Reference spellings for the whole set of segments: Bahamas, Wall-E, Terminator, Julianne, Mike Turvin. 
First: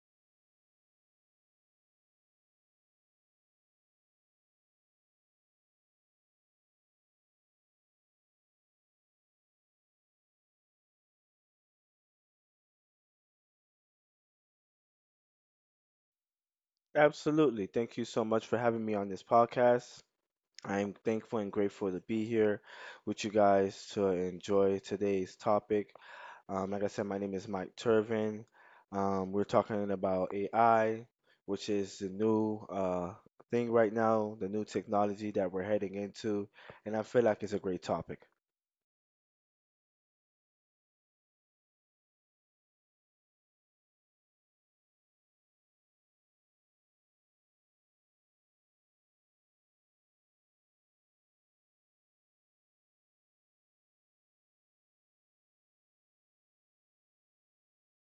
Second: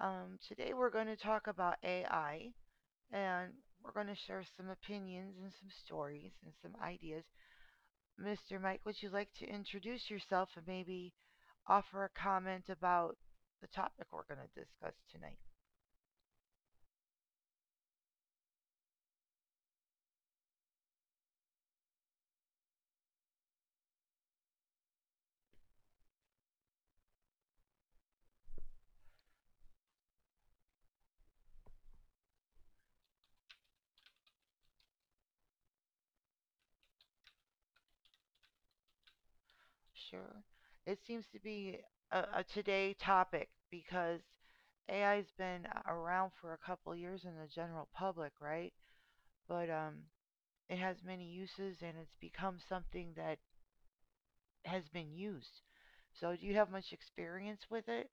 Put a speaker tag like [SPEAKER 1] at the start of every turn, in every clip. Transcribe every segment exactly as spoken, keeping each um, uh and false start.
[SPEAKER 1] Um, today we're going to talk about A I, and we're going to share some opinions and some stories and some ideas. Mister Mike, would you like to introduce yourself and maybe offer a comment about the topic we're going to discuss tonight?
[SPEAKER 2] Absolutely. Thank you so much for having me on this podcast. I'm thankful and grateful to be here with you guys to enjoy today's topic. Um, like I said, my name is Mike Turvin. Um, we're talking about A I, which is the new uh, thing right now, the new technology that we're heading into, and I feel like it's a great topic.
[SPEAKER 1] Sure. It seems to be a, a today topic because A I's been around for a couple years in the general public, right? But um, It has many uses and it's become something that has been used. So do you have much experience with it?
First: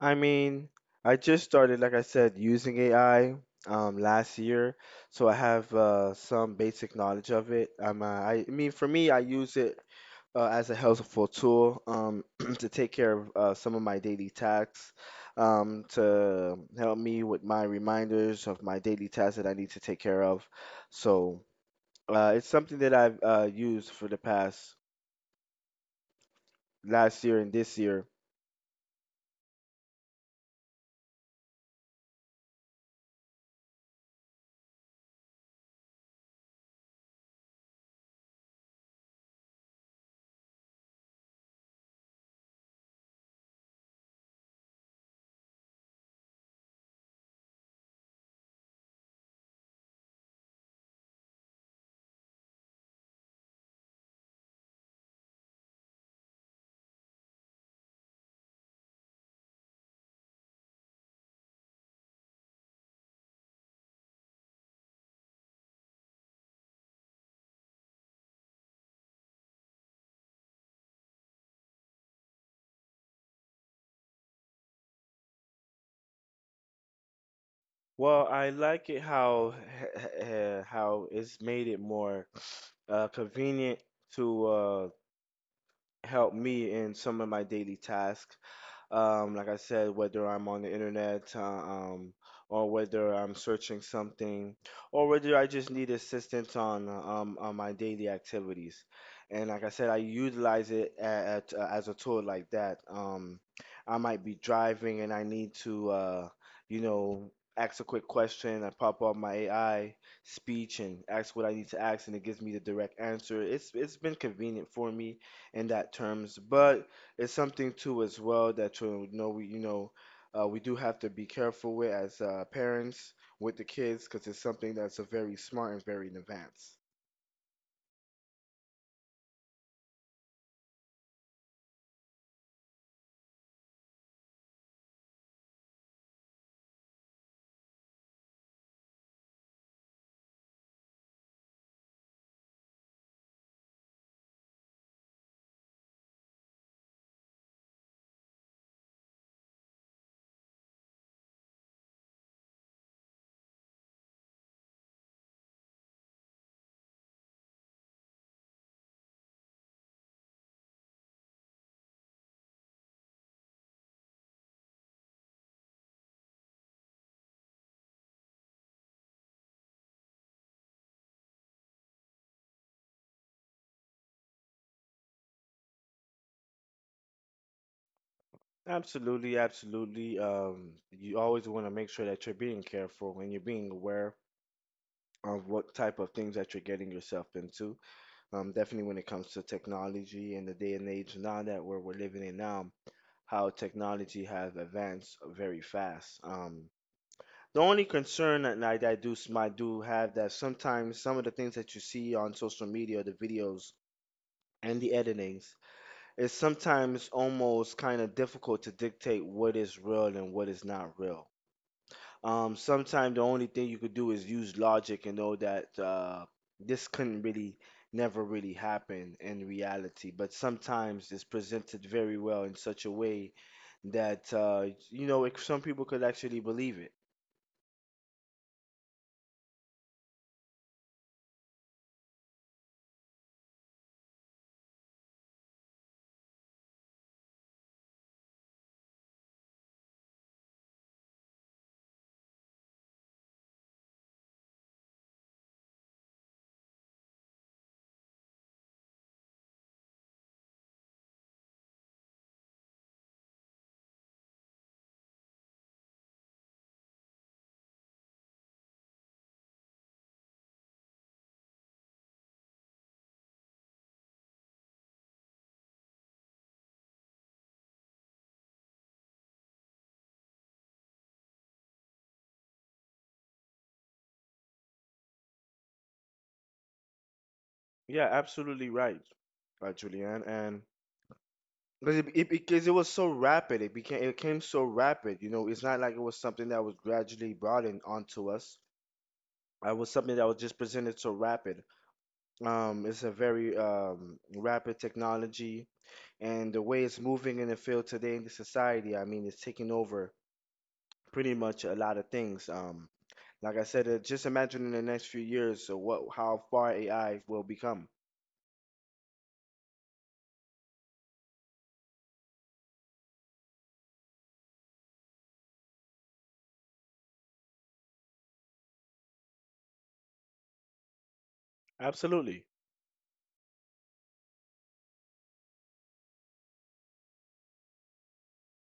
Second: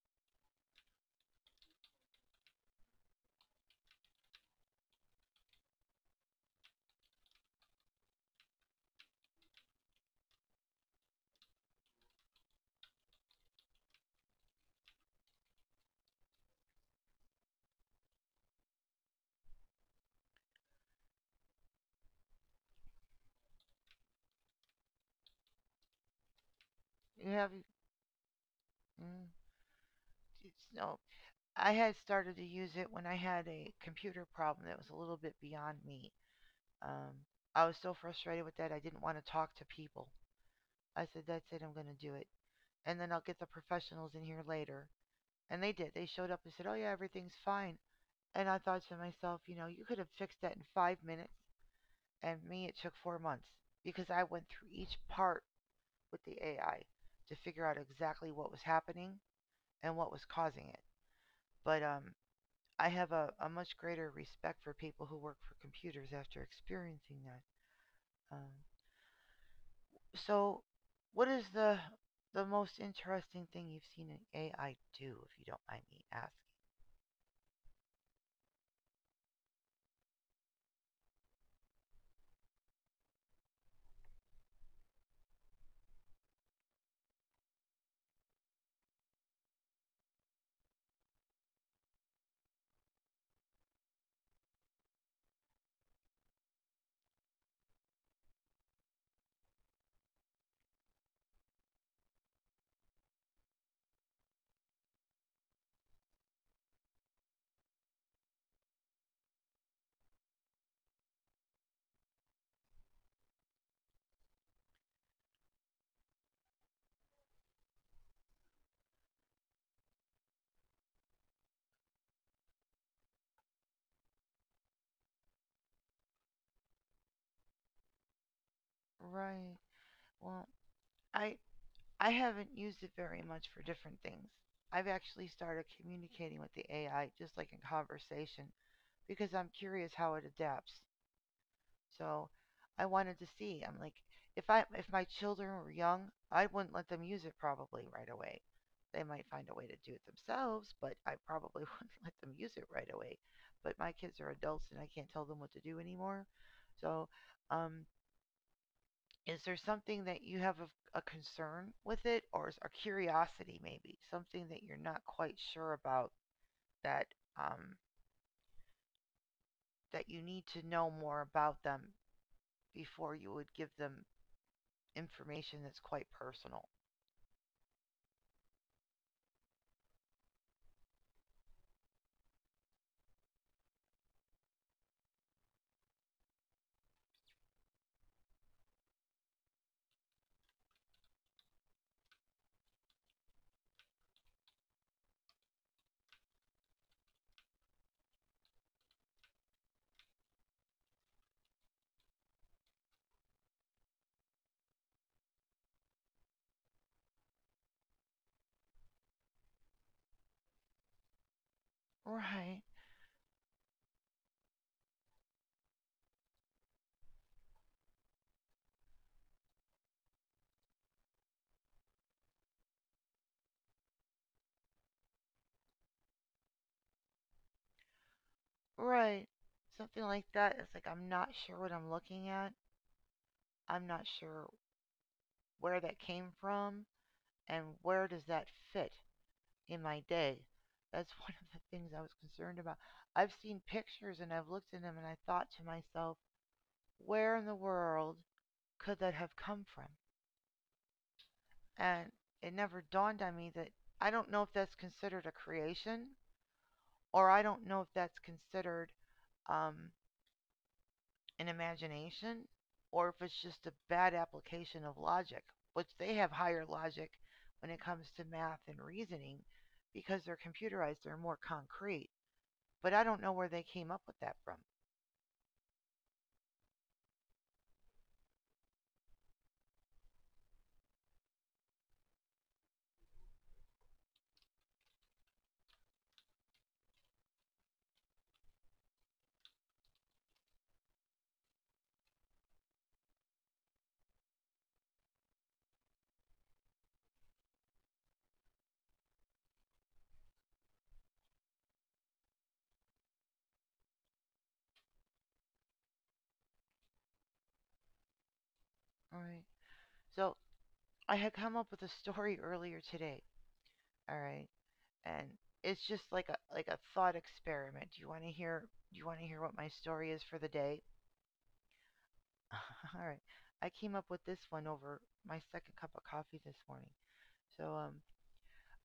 [SPEAKER 2] I mean, I just started, like I said, using A I um, last year, so I have uh, some basic knowledge of it. Um, uh, I, I mean, for me, I use it uh, as a helpful tool um, to take care of uh, some of my daily tasks, um, to help me with my reminders of my daily tasks that I need to take care of. So uh, it's something that I've uh, used for the past last
[SPEAKER 1] You
[SPEAKER 2] year
[SPEAKER 1] have.
[SPEAKER 2] and this year.
[SPEAKER 1] Mm, it's, no. I had started to use it when I had a computer problem that was a little bit beyond me. Um, I was so frustrated with that I didn't want to talk to people. I said, "That's it. I'm going to do it." And then I'll get the professionals in here later. And they did. They showed up and said, "Oh yeah, everything's fine." And I thought to myself, you know, you could have fixed that in five minutes. And me it took four months because I went through each part with the A I to figure out exactly what was happening and what was causing it. But um, I have a, a much greater respect for people who work for computers after experiencing that. Um, so, what is the the most interesting thing you've seen an A I do, if you don't mind me asking?
[SPEAKER 2] Well, I like it how uh, how it's made it more uh, convenient to uh, help me in some of my daily tasks. Um, like I said, whether I'm on the internet, uh, um, or whether I'm searching something, or whether I just need assistance on uh, um, on my daily activities. And like I said, I utilize it at, uh, as a tool like that. Um, I might be driving and I need to, uh, you know, ask a quick question. I pop up my A I speech and ask what I need to ask, and it gives me the direct answer. It's it's been convenient for me in that terms, but it's something too as well that you know we you know uh, we do have to be careful with as uh, parents with the kids because it's something that's a very smart and very in advance.
[SPEAKER 1] Right. Well, I I haven't used it very much for different things. I've actually started communicating with the A I just like in conversation because I'm curious how it adapts. So I wanted to see. I'm like, if I if my children were young, I wouldn't let them use it probably right away. They might find a way to do it themselves, but I probably wouldn't let them use it right away. But my kids are adults and I can't tell them what to do anymore. So, um, is there something that you have a, a concern with it, or is, a curiosity maybe something that you're not quite sure about that um, that you need to know more about them before you would give them information that's quite personal.
[SPEAKER 2] Absolutely, absolutely. Um, you always want to make sure that you're being careful and you're being aware of what type of things that you're getting yourself into. Um, definitely when it comes to technology and the day and age now that where we're living in now, how technology has advanced very fast. Um, The only concern that I, that I do s- might do have that sometimes some of the things that you see on social media, the videos and the editings, is sometimes almost kind of difficult to dictate what is real and what is not real.
[SPEAKER 1] Right.
[SPEAKER 2] Um, sometimes the only thing you could do is use logic and know that uh, this couldn't really, never really happen in reality. But sometimes it's presented very well in such a way that uh, you know it, some people could actually believe it.
[SPEAKER 1] Right. Something like that. It's like, I'm not sure what I'm looking at. I'm not sure where that came from and where does that fit in my day. That's one of the things I was concerned about. I've seen pictures and I've looked at them and I thought to myself, where in the world could that have come from? And it never dawned on me that I don't know if that's considered a creation or I don't know if that's considered um, an imagination or if it's just a bad application of logic, which they have higher logic when it comes to math and reasoning because they're computerized, they're more concrete. But I don't know where they came up with that from.
[SPEAKER 2] Yeah, absolutely right, uh, Julianne. And because it, it, because it was so rapid, it became it came so rapid. You know, it's not like it was something that was gradually brought in onto us. uh, It was something that was just presented so rapid. Um, it's a very um, rapid technology, and the way it's moving in the field today in the society, I mean, it's taking over pretty much a lot of things. Um, like I said, uh, just imagine in the next few years, so what, how far A I will become.
[SPEAKER 1] All right. So I had come up with a story earlier today. All right. And it's just like a like a thought experiment. Do you want to hear do you want to hear what my story is for the day?
[SPEAKER 2] Absolutely.
[SPEAKER 1] All right. I came up with this one over my second cup of coffee this morning. So um,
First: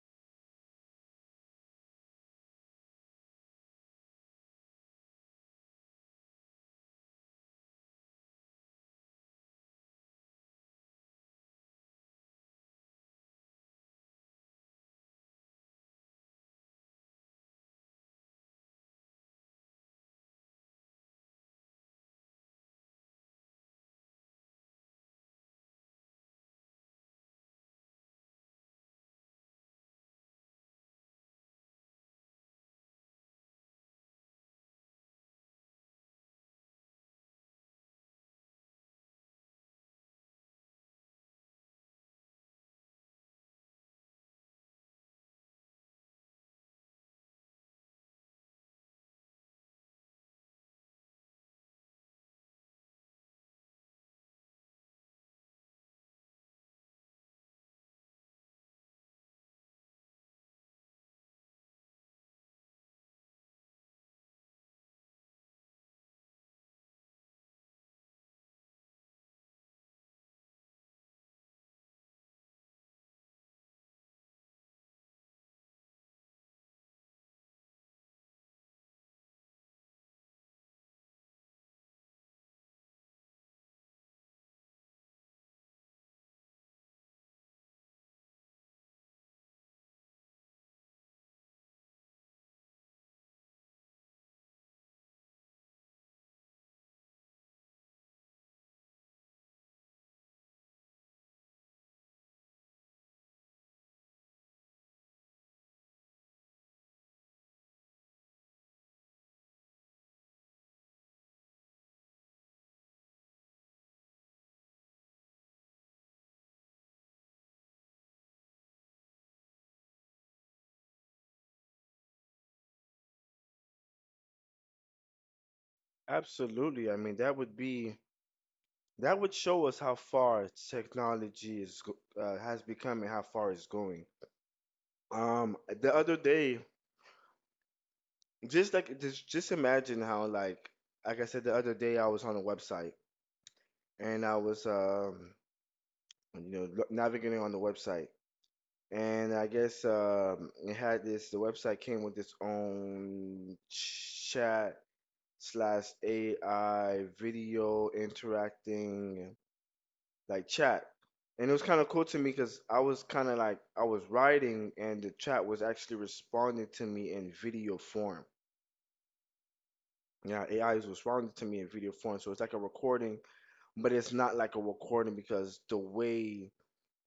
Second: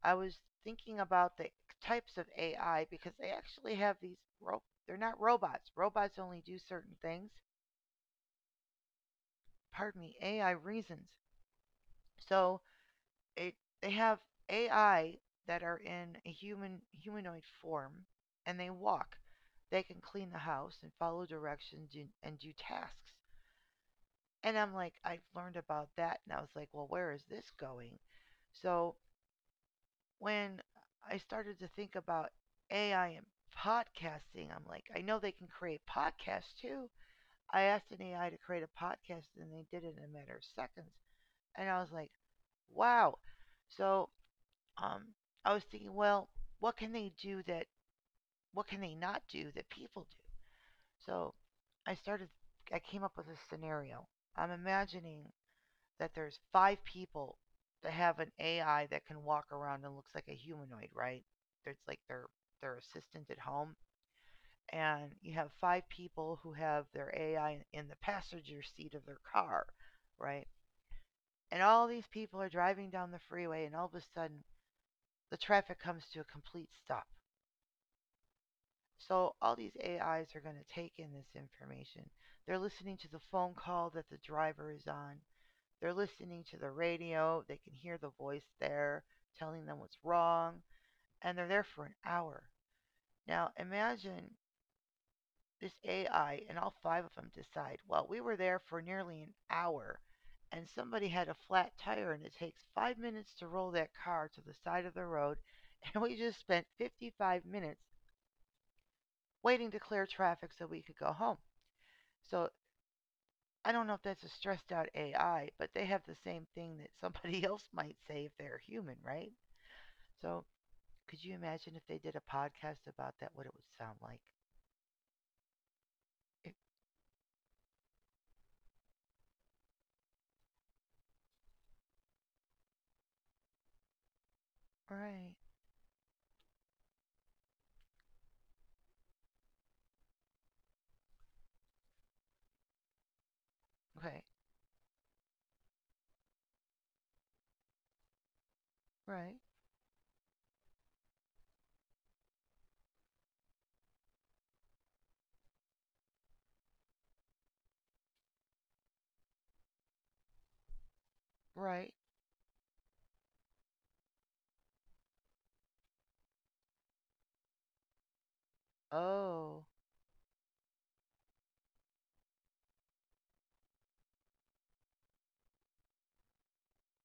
[SPEAKER 1] I was thinking about the types of A I because they actually have these. Ro- they're not robots. Robots only do certain things. Pardon me. A I reasons. So it they have A I that are in a human humanoid form, and they walk. They can clean the house and follow directions and, and do tasks. And I'm like, I've learned about that. And I was like, well, where is this going? So when I started to think about A I and podcasting, I'm like, I know they can create podcasts too. I asked an A I to create a podcast and they did it in a matter of seconds. And I was like, wow. So um, I was thinking, well, what can they do that, what can they not do that people do? So I started, I came up with a scenario. I'm imagining that there's five people that have an A I that can walk around and looks like a humanoid, right? It's like their their assistant at home, and you have five people who have their A I in- the passenger seat of their car, right? And all these people are driving down the freeway, and all of a sudden the traffic comes to a complete stop. So all these A Is are going to take in this information. They're listening to the phone call that the driver is on. They're listening to the radio. They can hear the voice there telling them what's wrong. And they're there for an hour. Now, imagine this A I and all five of them decide, well, we were there for nearly an hour and somebody had a flat tire and it takes five minutes to roll that car to the side of the road. And we just spent fifty-five minutes waiting to clear traffic so we could go home. So I don't know if that's a stressed out A I, but they have the same thing that somebody else might say if they're human, right? So could you imagine if they did a podcast about that, what it would sound like? Eh,
[SPEAKER 2] Absolutely. I mean, that would be, that would show us how far technology is go- uh, has become and how far it's going.
[SPEAKER 1] right.
[SPEAKER 2] Um, the other day, just like just just imagine how, like like I said, the other day, I was on a website,
[SPEAKER 1] Okay.
[SPEAKER 2] and I was um you know lo- navigating on the website,
[SPEAKER 1] Right.
[SPEAKER 2] and I guess um it had this the website came with its own chat slash A I video interacting like chat. And it was kind of
[SPEAKER 1] Right.
[SPEAKER 2] cool to me because I was kind of like, I was writing and the chat was actually responding to me in video form.
[SPEAKER 1] Oh.
[SPEAKER 2] Yeah, A I is responding to me in video form, so it's like a recording, but it's not like a recording because the way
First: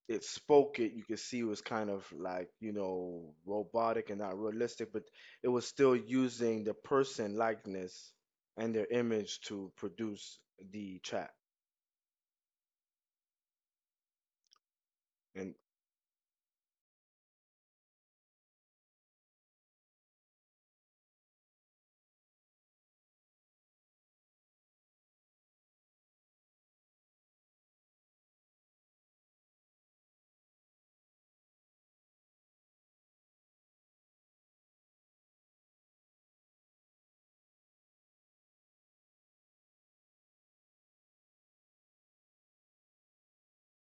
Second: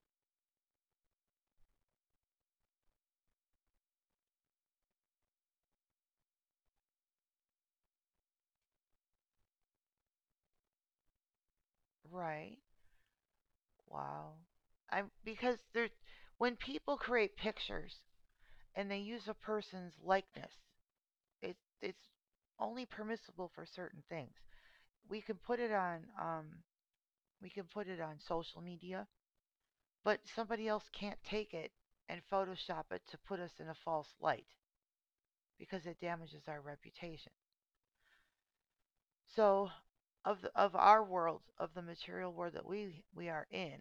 [SPEAKER 2] it spoke it, you could see it was kind of like, you know, robotic and not realistic, but it was still using the person likeness and their image to produce the chat.
[SPEAKER 1] Right. Wow. I'm
[SPEAKER 2] And
[SPEAKER 1] because there when people create pictures and they use a person's likeness, it's it's only permissible for certain things. We can put it on um we can put it on social media, but somebody else can't take it and photoshop it to put us in a false light because it damages our reputation. So of the, of our world, of the material world that we we are in,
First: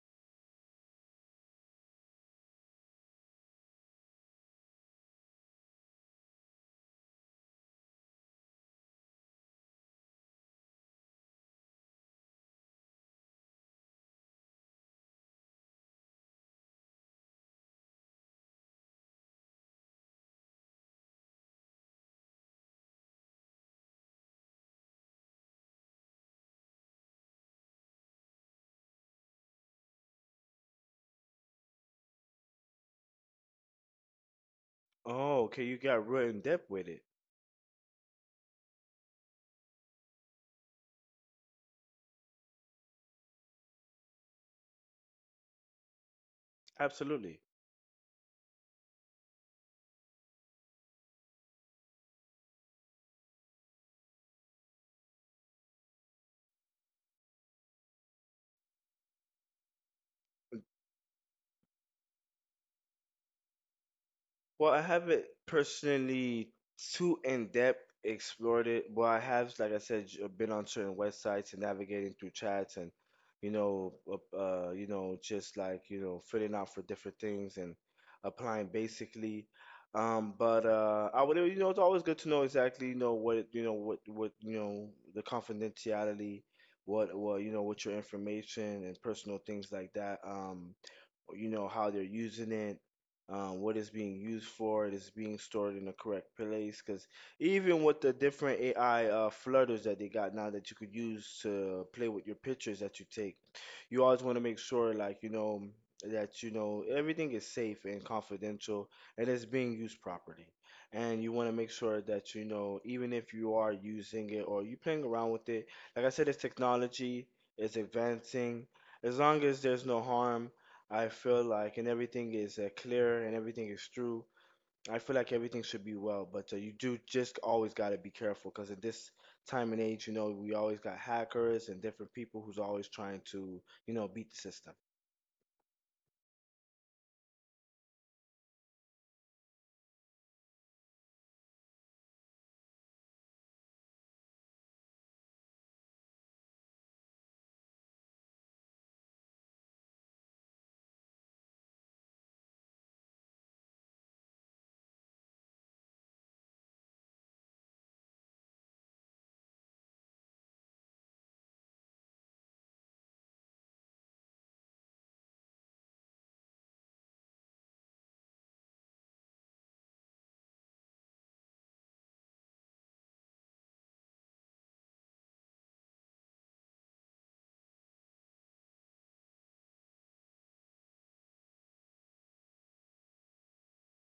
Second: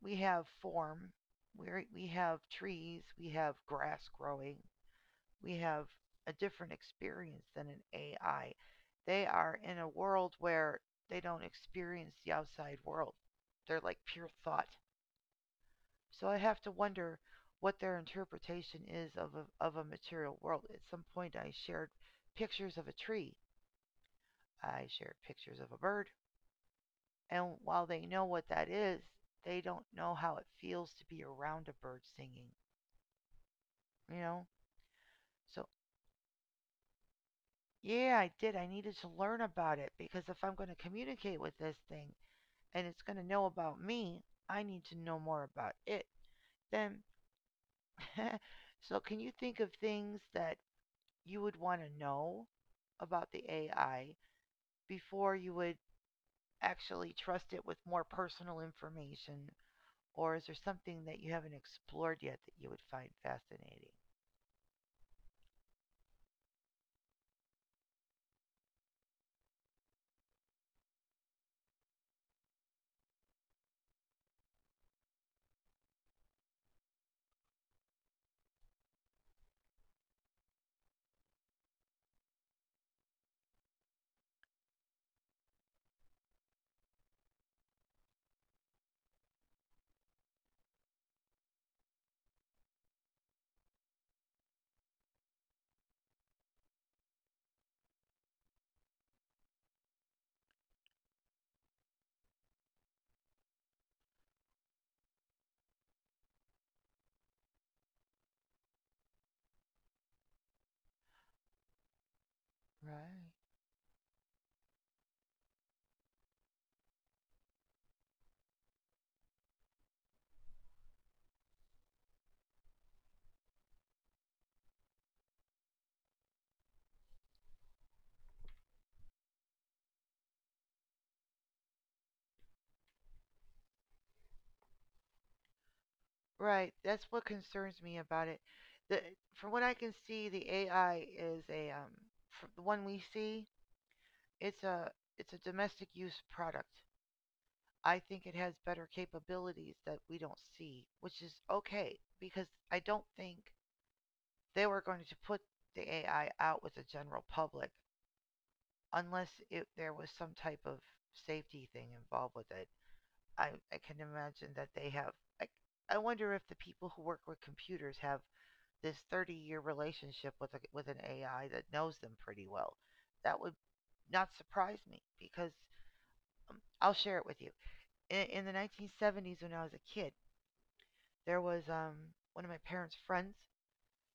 [SPEAKER 1] we have form, we we have trees, we have grass growing, we have a different experience than an A I. They are in a world where they don't experience the outside world. They're like pure thought. So I have to wonder what their interpretation is of a, of a material world. At some point, I shared pictures of a tree. I shared pictures of a bird. And while they know what that is, they don't know how it feels to be around a bird singing, you know?
[SPEAKER 2] oh,
[SPEAKER 1] So,
[SPEAKER 2] okay, you got real in depth with it.
[SPEAKER 1] yeah, I did. I needed to learn about it because if I'm going to communicate with this thing and it's going to know about me, I need to know more about it. Then,
[SPEAKER 2] Absolutely.
[SPEAKER 1] so can you think of things that you would want to know about the A I before you would actually trust it with more personal information? Or is there something that you haven't explored yet that you would find fascinating?
[SPEAKER 2] Well, I haven't personally too in depth explored it, but I have, like I said, j- been on certain websites and navigating through chats and, you know, uh, uh, you know, just like, you know, filling out for different things and applying basically. Um, but uh, I would, you know, it's always good to know exactly, you know, what, you know, what, what, you know, the confidentiality, what, what, you know, what your information and personal things like that. Um, you know how they're using it, um, what it's being used for, it is being stored in the correct place. Because even with the different A I uh, flutters that they got now that you could use to play with your pictures that you take, you always want to make sure, like you know, that you know everything is safe and confidential and it's being used properly. And you want to make sure that you know, even
[SPEAKER 1] Right.
[SPEAKER 2] if you are using it or you playing around with it, like I said, it's technology, it's advancing, as long as there's no harm I feel like, and everything is uh, clear and everything is true. I feel like everything should be well, but uh, you do just always got to be careful because in this time and age, you know, we always got hackers and different people who's always trying to, you know, beat the system.
[SPEAKER 1] Right. That's what concerns me about it. The From what I can see, the A I is a um fr the one we see, it's a it's a domestic use product. I think it has better capabilities that we don't see, which is okay because I don't think they were going to put the A I out with the general public unless it, there was some type of safety thing involved with it. I I can imagine that they have I I wonder if the people who work with computers have this thirty year relationship with a, with an A I that knows them pretty well. That would not surprise me because um, I'll share it with you. In, in the nineteen seventies, when I was a kid, there was um, one of my parents' friends,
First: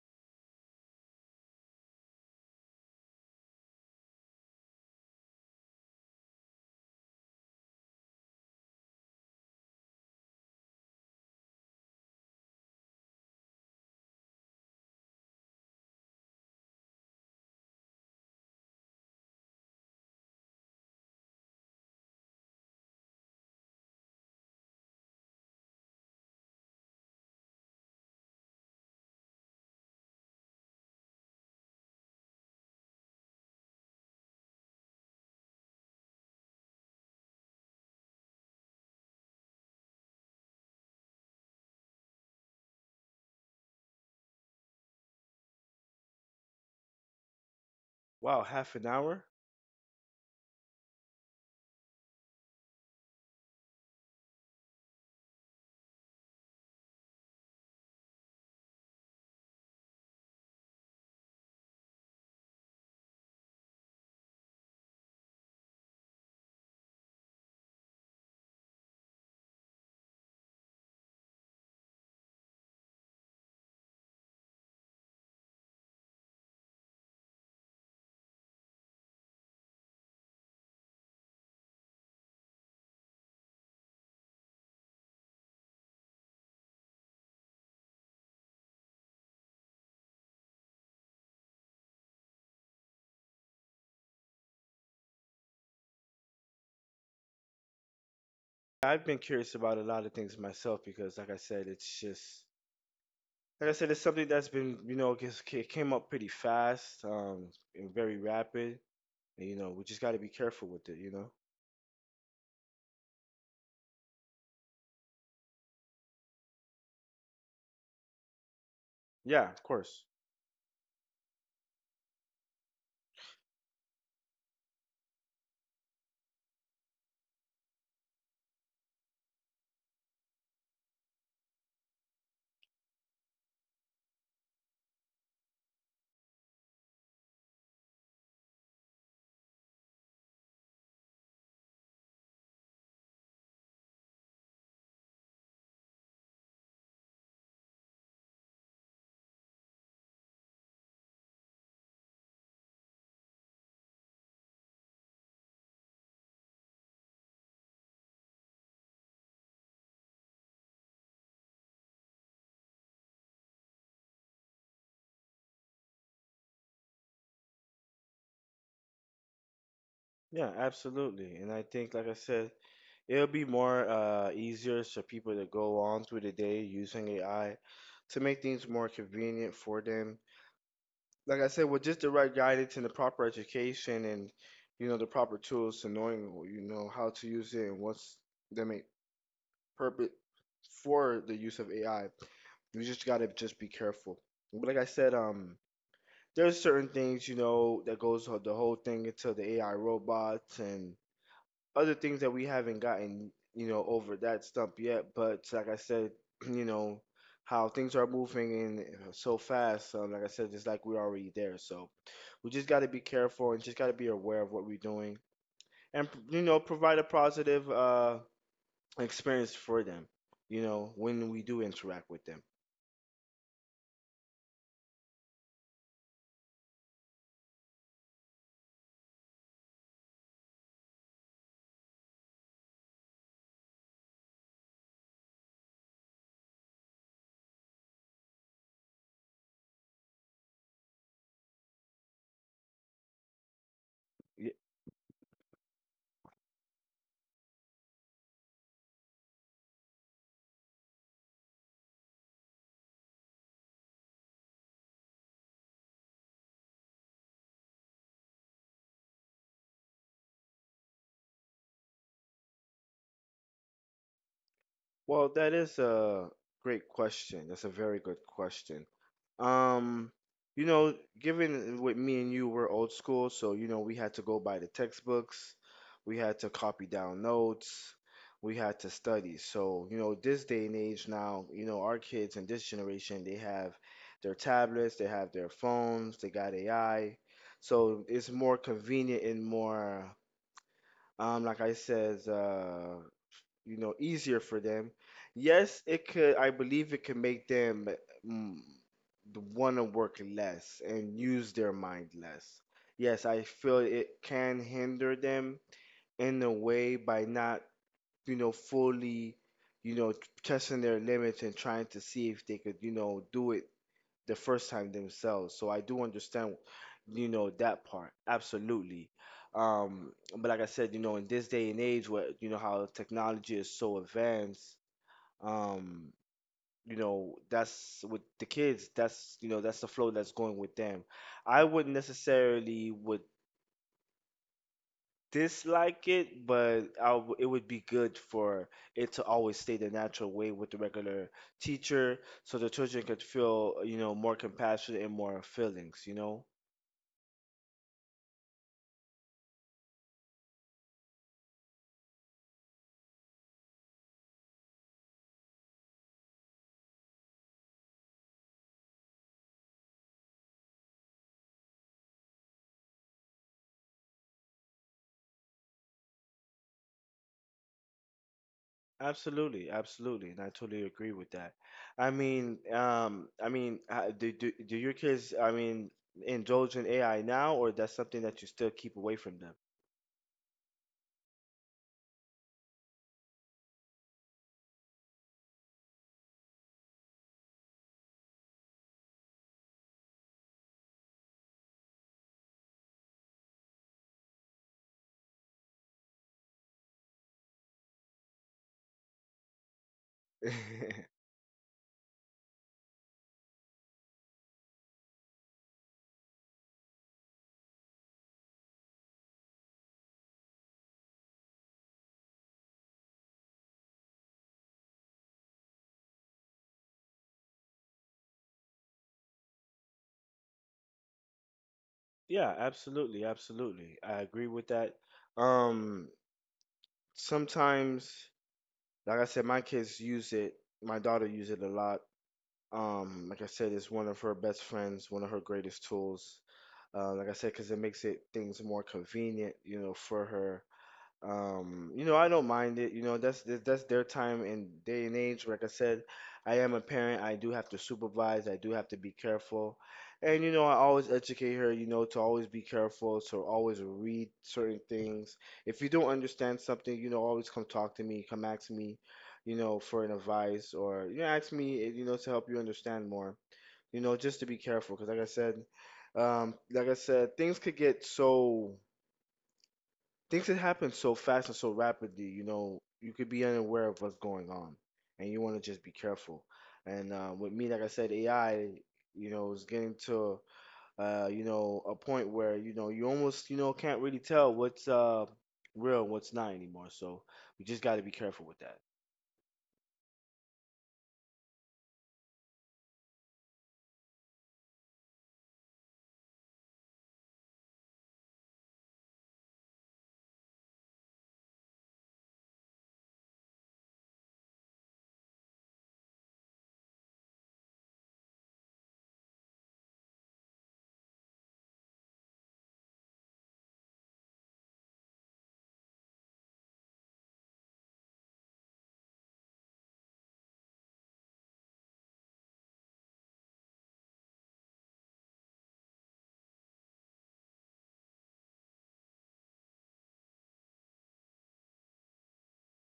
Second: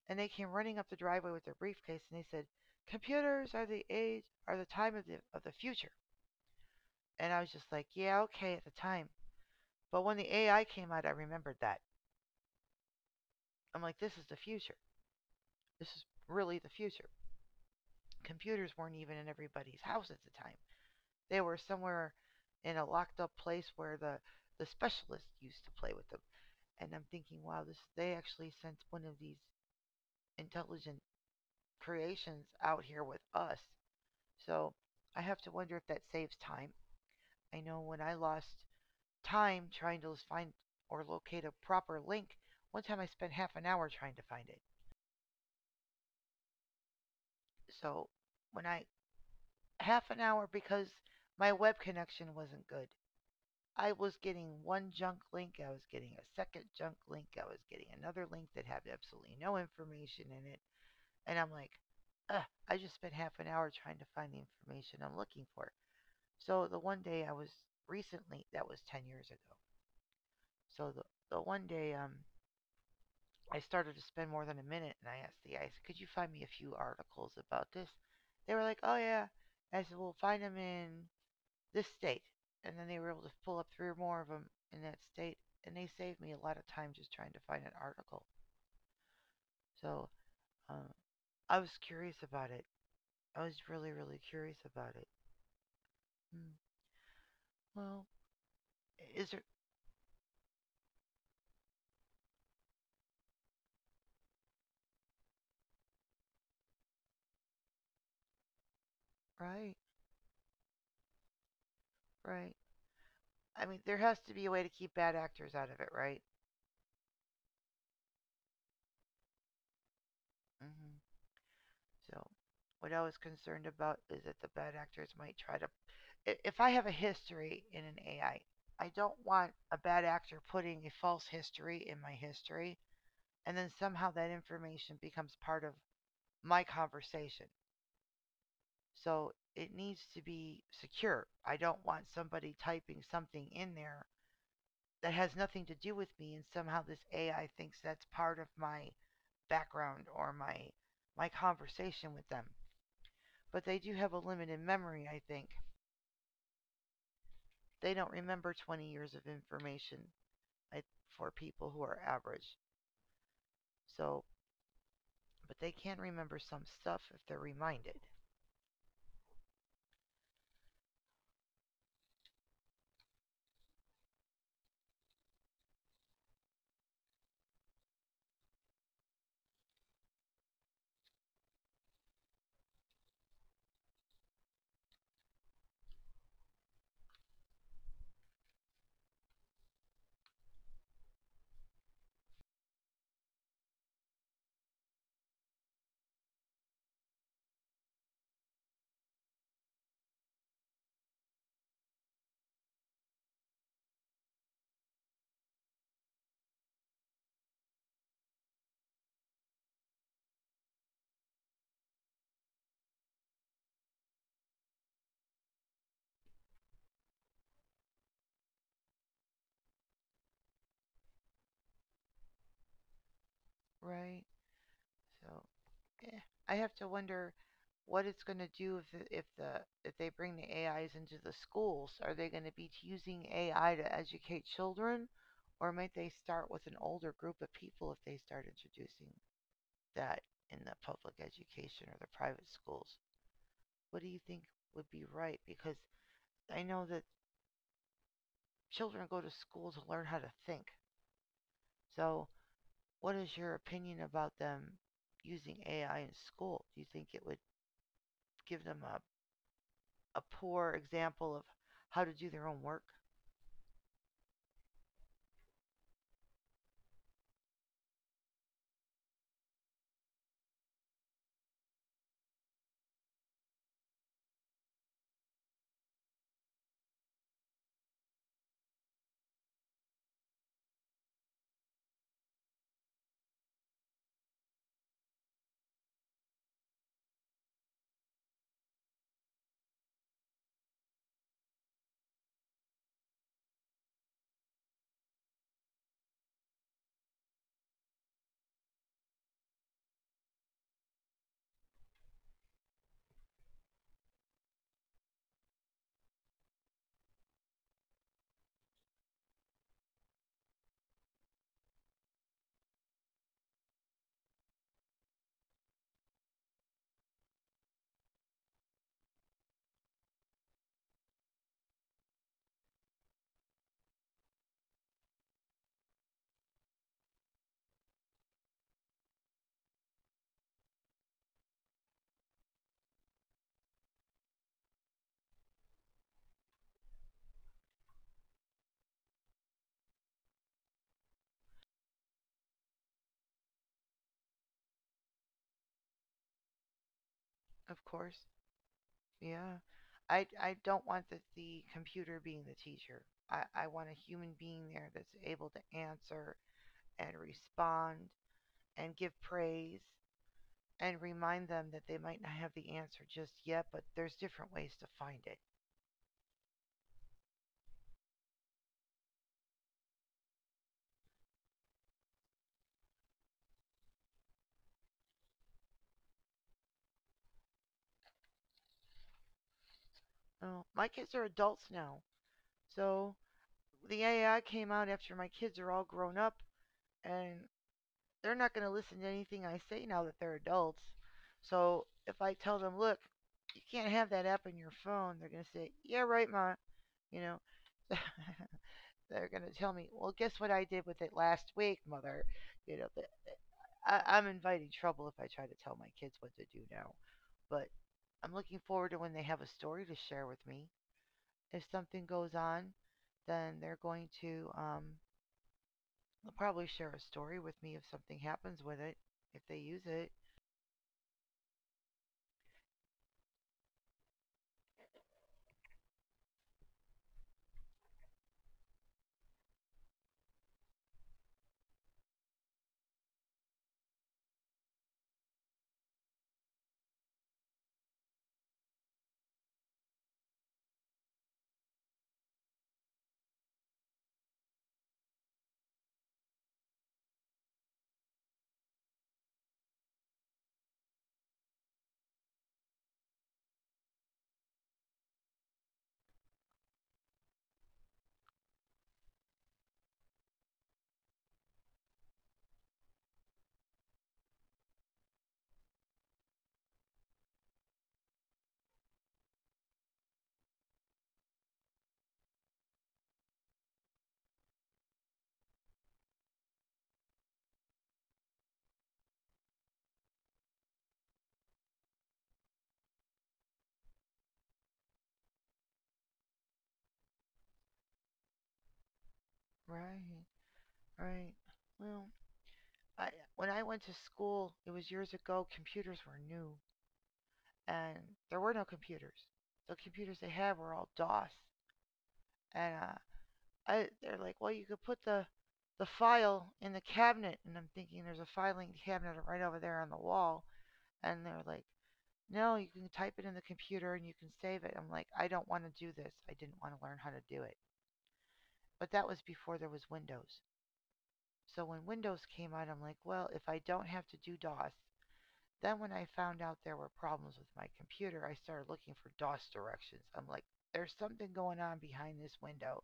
[SPEAKER 1] and they came running up the driveway with their briefcase, and they said, "Computers are the age, are the time of the of the future." And I was just like, "Yeah, okay," at the time. But when the A I came out, I remembered that. I'm like, "This is the future. This is really the future." Computers weren't even in everybody's house at the time. They were somewhere in a locked up place where the, the specialist used to play with them. And I'm thinking, wow, this they actually sent one of these intelligent creations out here with us. So I have to wonder if that saves time. I know when I lost time trying to find or locate a proper link, one time I spent half an hour trying to find it. So
[SPEAKER 2] Wow,
[SPEAKER 1] when
[SPEAKER 2] half an
[SPEAKER 1] I
[SPEAKER 2] hour?
[SPEAKER 1] half an hour because my web connection wasn't good. I was getting one junk link, I was getting a second junk link, I was getting another link that had absolutely no information in it. And I'm like, ugh, I just spent half an hour trying to find the information I'm looking for. So the one day I was recently, that was ten years ago. So the, the one day um, I started to spend more than a minute and I asked the guys, could you find me a few articles about this? They were like, oh yeah. I said, well, find them in this state. And then they were able to pull up three or more of them in that state. And they saved me a lot of time just trying to find an article. So um, I was curious about it. I was really, really curious about it. Mm, well,
[SPEAKER 2] I've been
[SPEAKER 1] is it
[SPEAKER 2] curious about a lot of things myself because, like I said, it's just, like I said, it's something that's been, you know, just, it came up pretty fast, um, and very rapid. And, you know,
[SPEAKER 1] right?
[SPEAKER 2] we just got to be careful with it, you know?
[SPEAKER 1] Right. I mean, there has to be a way to keep bad actors out of it, right?
[SPEAKER 2] Yeah, of course.
[SPEAKER 1] hmm So, what I was concerned about is that the bad actors might try to. If I have a history in an A I, I I don't want a bad actor putting a false history in my history and then somehow that information becomes part of my conversation. So it needs to be secure. I don't want somebody typing something in there that has nothing to do with me and somehow this A I thinks that's part of my background or my my conversation with them. But they do have a limited memory, I think. They don't remember twenty years of information for people who are average. So, but they can remember some stuff if they're reminded,
[SPEAKER 2] Yeah, absolutely. And I think, like I said, it'll be more uh, easier for people to go on through the day using A I to make things more convenient for them. Like I said, with just the right guidance and the proper education and, you know, the proper tools to knowing, you know, how to use it and what's the main purpose for the use of A I. You just gotta just be careful. But like I said, um, there's certain things, you know, that goes the whole thing into the A I robots and other things that we haven't gotten, you know, over that stump yet. But like I said, you know, how things are moving in so fast. Um, like I said, it's like we're already there. So we just got to be careful and just got to be aware of what we're doing, and you know, provide a positive uh, experience for them. You know, when we do interact with them.
[SPEAKER 1] right? So yeah. I have to wonder what it's going to do if the, if the if they bring the A Is into the schools. Are they going to be using A I to educate children, or might they start with an older group of people if they start introducing that in the public education or the private schools? What do you think would be right? Because I know that children go to school to learn how to think. So, what is your opinion about them using A I in school? Do you think it would give them a a poor example of how to do their own work,
[SPEAKER 2] Well, that is a great question. That's a very good question. Um, you know, given with me and you, we're old school, so you know, we had to go by the textbooks, we had to copy down notes, we had to study. So, you know, this day and age now, you know, our kids in this generation, they have their tablets, they have their phones, they got A I. So it's more convenient and more, um, like I said, uh, you know, easier for them. Yes, it could, I believe it could make them, mm, want to work less and use their mind less. Yes, I feel it can hinder them in a way by not, you know, fully, you know, testing their limits and trying to see if they could, you know, do it the first time themselves. So I do understand, you know, that part. Absolutely. Um, but like I said, you know, in this day and age where, you know, how technology is so advanced, um, you know, that's with the kids, that's, you know, that's the flow that's going with them. I wouldn't necessarily would dislike it, but I w it would be good for it to always stay the natural way with the regular teacher so the children could feel, you know, more compassion and more feelings, you know?
[SPEAKER 1] of course. Yeah. I, I don't want the, the computer being the teacher. I, I want a human being there that's able to answer and respond and give praise and remind them that they might not have the answer just yet, but there's different ways to find it.
[SPEAKER 2] Absolutely, absolutely, and I totally agree with that. I mean, um, I mean, uh, do, do do your kids, I mean, indulge in A I now, or that's something that you still keep away from them?
[SPEAKER 1] Oh, my kids are adults now. So the A I came out after my kids are all grown up, and they're not going to listen to anything I say now that they're adults. So if I tell them, look, you can't have that app on your phone, they're going to say, yeah, right, ma. You know, they're going to tell me, well, guess what I did with it last week, mother. You know, but I, I'm inviting trouble if I try to tell my kids what to do now. But I'm looking forward to when they have a story to share with me. If something goes on, then they're going to um, they'll probably share a story with me if something happens with it, if they use it.
[SPEAKER 2] Yeah, absolutely, absolutely. I agree with that. Um, Sometimes, like I said, my kids use it. My daughter uses it a lot. Um, like I said, it's one of her best friends, one of her greatest tools. Uh, like I said, because it makes it things more convenient, you know, for her. Um, you know, I don't mind it. You know, that's that's that's their time and day and age. Like I said, I am a parent. I do have to supervise. I do have to be careful. And you know, I always educate her, you know, to always be careful, to always read certain things. If you don't understand something, you know, always come talk to me, come ask me, you know, for an advice, or you know, ask me, you know, to help you understand more. You know, just to be careful, because like I said, um, like I said, things could get so things that happen so fast and so rapidly, you know, you could be unaware of what's going on, and you want to just be careful. And uh, with me, like I said, A I, you know, is getting to uh, you know, a point where you know you almost, you know, can't really tell what's uh real and what's not anymore. So we just got to be careful with that.
[SPEAKER 1] Right. Right. Well, I when I went to school, it was years ago. Computers were new, and there were no computers. The computers they had were all DOS, and uh, I they're like, well, you could put the the file in the cabinet, and I'm thinking there's a filing cabinet right over there on the wall, and they're like, no, you can type it in the computer and you can save it. I'm like, I don't want to do this. I didn't want to learn how to do it. But that was before there was Windows. So when Windows came out, I'm like, well, if I don't have to do DOS, then when I found out there were problems with my computer, I started looking for DOS directions. I'm like, there's something going on behind this window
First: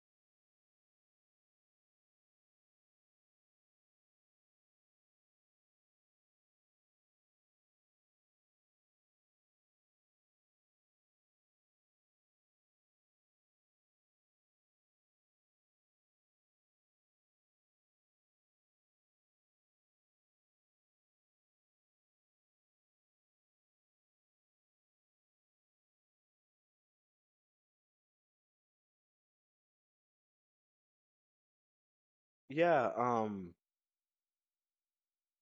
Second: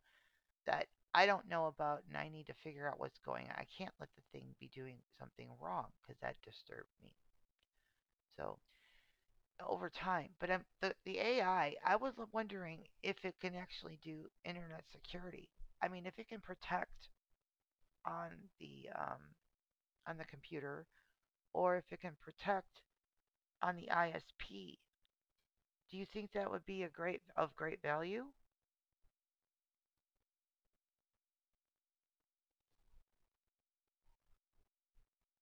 [SPEAKER 1] that I don't know about, and I need to figure out what's going on. I can't let the thing be doing something wrong because that disturbed me. So over time, but um, the the A I, I I was wondering if it can actually do internet security. I mean, if it can protect on the um, on the computer, or if it can protect on the I S P. Do you think that would be a great of great value?
[SPEAKER 2] Yeah. Um.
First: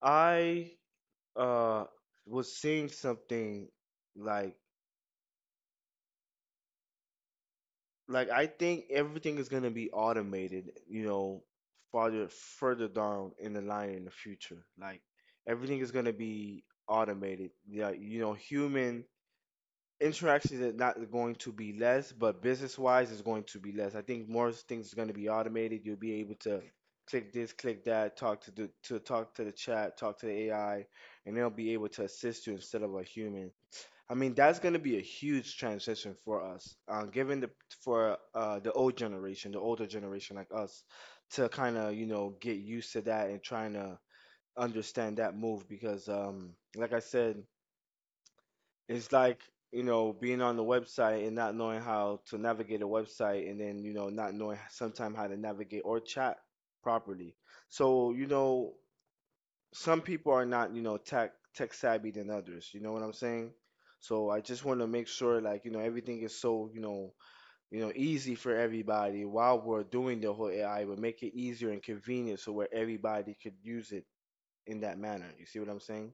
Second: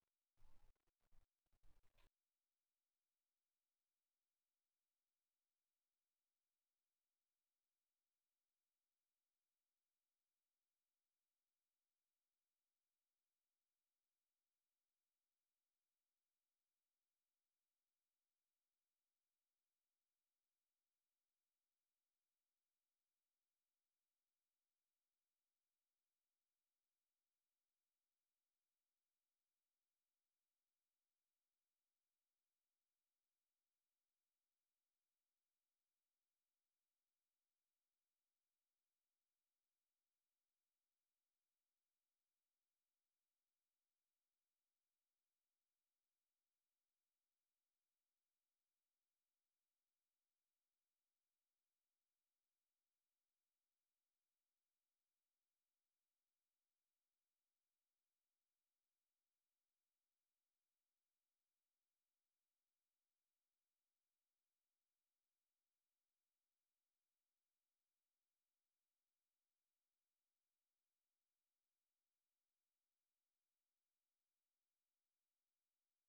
[SPEAKER 2] I uh was seeing something like like I think everything is gonna be automated, you know, farther further down in the line in the future. Like everything is gonna be automated. Yeah, you know, human interactions are not going to be less, but business wise is going to be less. I think more things are gonna be automated. You'll be able to click this, click that, talk to the to talk to the chat, talk to the A I, and they'll be able to assist you instead of a human. I mean, that's going to be a huge transition for us, uh, given the for uh, the old generation, the older generation like us, to kind of, you know, get used to that and trying to understand that move because, um, like I said, it's like, you know, being on the website and not knowing how to navigate a website, and then you know not knowing sometime how to navigate or chat properly. So you know some people are not, you know, tech tech savvy than others. You know what I'm saying? So I just want to make sure, like, you know, everything is so, you know, you know, easy for everybody while we're doing the whole A I, but make it easier and convenient so where everybody could use it in that manner. You see what I'm saying?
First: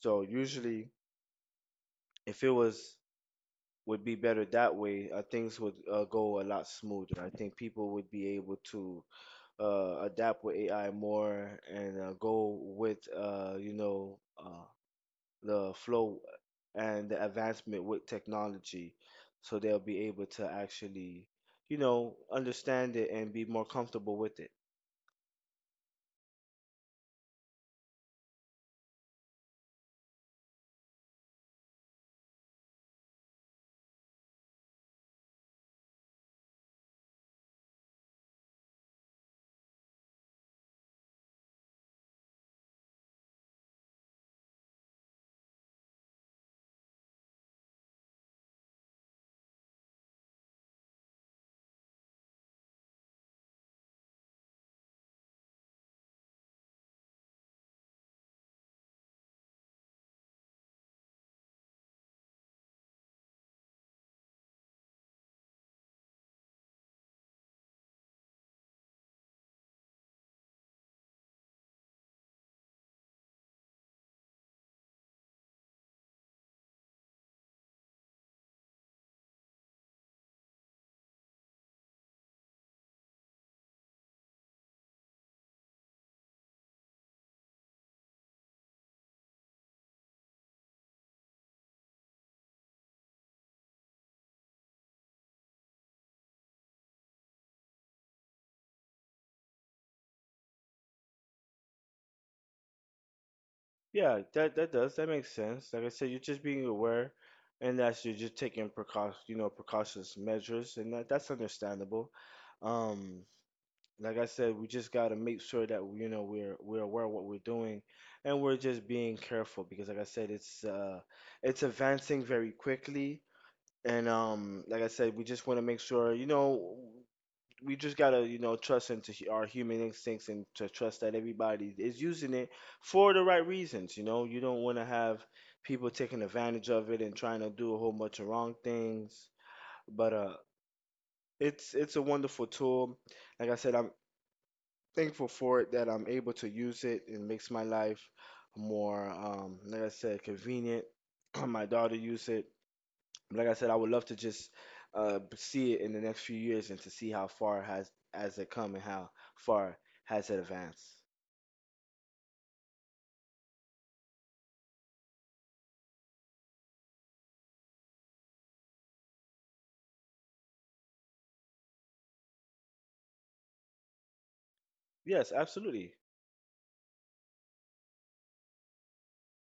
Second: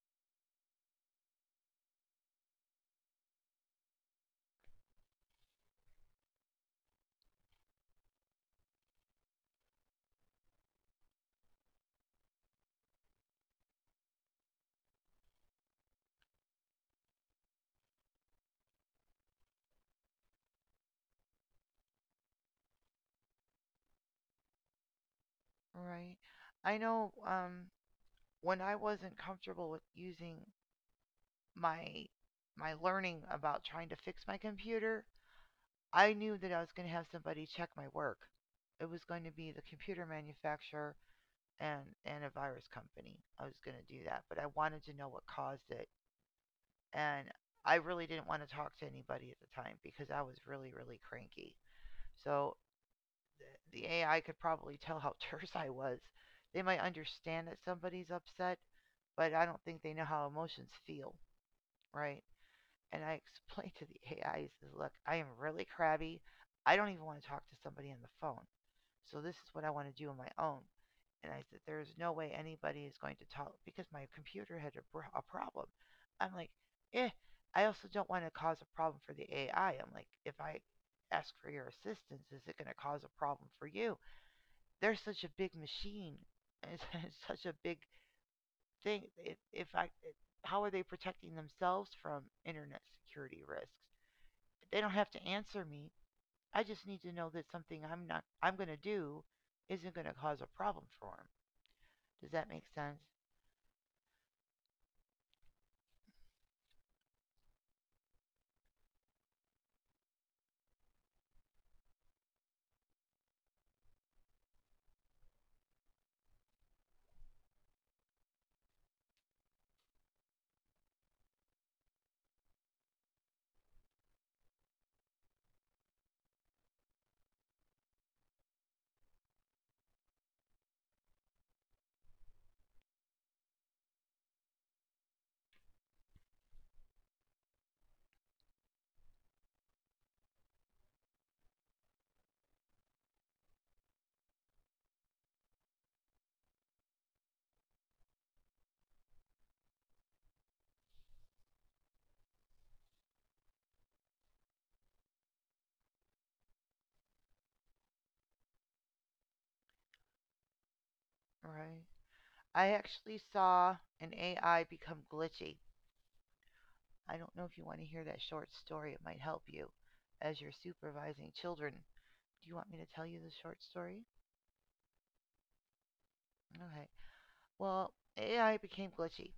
[SPEAKER 2] So usually, if it was would be better that way, uh, things would uh, go a lot smoother. I think people would be able to uh, adapt with A I more and uh, go with uh, you know. Uh, the flow and the advancement with technology, so they'll be able to actually, you know, understand it and be more comfortable with it.
[SPEAKER 1] Right. I know um, when I wasn't comfortable with using my my learning about trying to fix my computer, I knew that I was going to have somebody check my work. It was going to be the computer manufacturer and and a virus company. I was going to do that, but I wanted to know what caused it, and I really didn't want to talk to anybody at the time because I was really really cranky. So the A I could probably tell how terse I was. They might understand that somebody's upset, but I don't think they know how emotions feel, right? And I explained to the A I, said, look, I am really crabby. I don't even want to talk to somebody on the phone. So this is what I want to do on my own. And I said, there's no way anybody is going to talk because my computer had a, a problem. I'm like, eh, I also don't want to cause a problem for the A I. I'm like, if I ask for your assistance, is it going to cause a problem for you? They're such a big machine, it's, it's such a big thing if, if I how are they protecting themselves from internet security risks? They don't have to answer me. I just need to know that something i'm not i'm going to do isn't going to cause a problem for them. Does that make sense?
[SPEAKER 2] Yeah, that that does, that makes sense. Like I said, you're just being aware, and that's, you're just taking precaution, you know, precautious measures, and that that's understandable. um like I said, we just got to make sure that, you know, we're we're aware of what we're doing, and we're just being careful, because like I said, it's uh it's advancing very quickly. And um, like I said, we just want to make sure, you know, we just gotta, you know, trust into hu- our human instincts and to trust that everybody is using it for the right reasons. You know, you don't want to have people taking advantage of it and trying to do a whole bunch of wrong things. But uh, it's it's a wonderful tool. Like I said, I'm thankful for it that I'm able to use it. It makes my life more, um, like I said, convenient. My daughter use it, like I said. I would love to just uh, see it in the next few years and to see how far has has it come and how far has it advanced.
[SPEAKER 1] Right. I actually saw an AI become glitchy. I don't know if you want to hear that short story. It might help you as you're supervising children. Do you want me to tell you the short story?
[SPEAKER 2] Yes, absolutely,
[SPEAKER 1] Okay. Well, A I became glitchy.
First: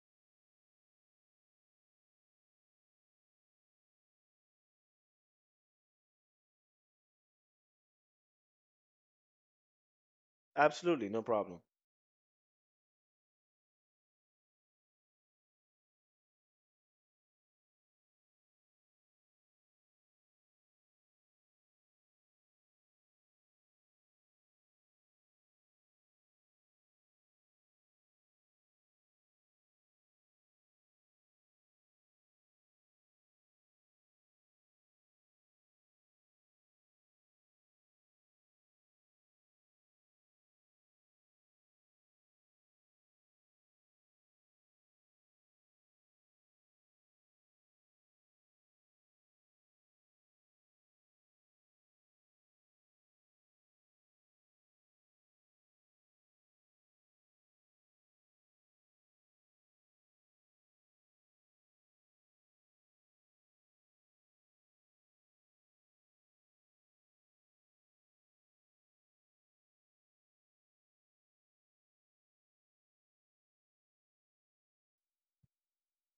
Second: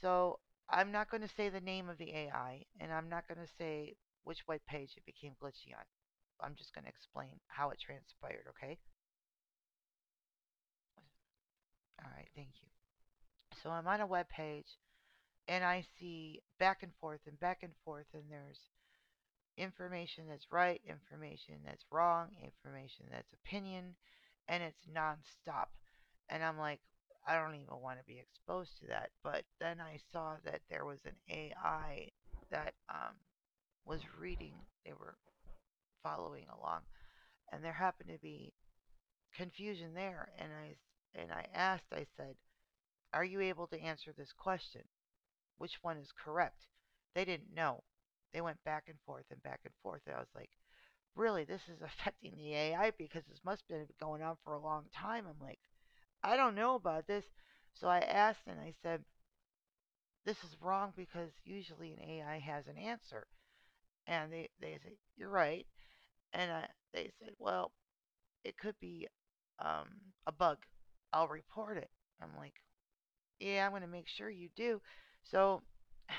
[SPEAKER 1] So I'm not going to say the name of the A I, and I'm not going to say which web page it became glitchy on. I'm just going to explain how it transpired, okay?
[SPEAKER 2] absolutely, no problem.
[SPEAKER 1] All right, thank you. So I'm on a web page, and I see back and forth and back and forth, and there's information that's right, information that's wrong, information that's opinion, and it's nonstop. And I'm like, I don't even want to be exposed to that. But then I saw that there was an A I that um, was reading, they were following along, and there happened to be confusion there. And I and I asked, I said, "Are you able to answer this question? Which one is correct?" They didn't know. They went back and forth and back and forth. And I was like, really this is affecting the A I because this must have been going on for a long time. I'm like, I don't know about this. So I asked and I said, this is wrong because usually an A I has an answer. And they, they said, you're right. And I, they said, well, it could be um, a bug. I'll report it. I'm like, yeah, I'm going to make sure you do. So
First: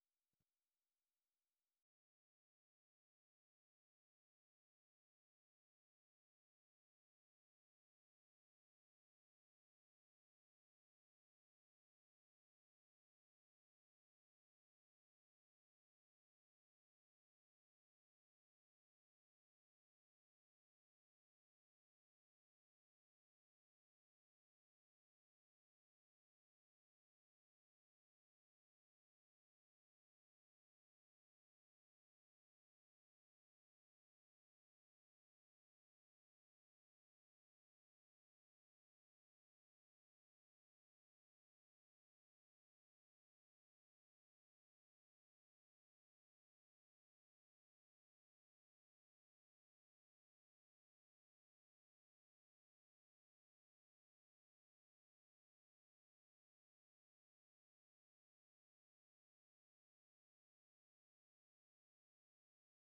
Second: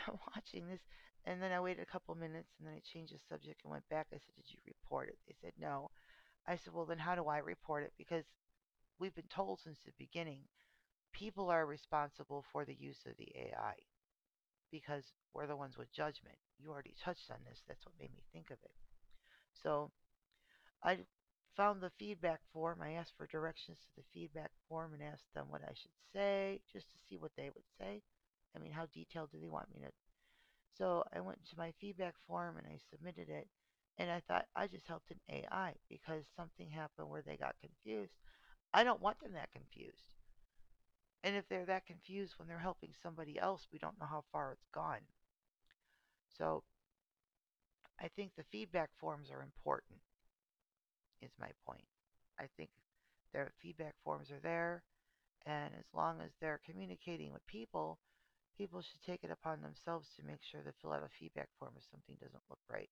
[SPEAKER 1] I'm watching this. And then I waited a couple minutes and then I changed the subject and went back. I said, did you report it? They said, no. I said, well, then how do I report it? Because we've been told since the beginning people are responsible for the use of the A I because we're the ones with judgment. You already touched on this. That's what made me think of it. So I found the feedback form. I asked for directions to the feedback form and asked them what I should say just to see what they would say. I mean, how detailed do they want me to? So I went to my feedback form and I submitted it. And I thought I just helped an A I because something happened where they got confused. I don't want them that confused. And if they're that confused when they're helping somebody else, we don't know how far it's gone. So I think the feedback forms are important, is my point. I think their feedback forms are there, and as long as they're communicating with people, people should take it upon themselves to make sure they fill out a feedback form if something doesn't look right.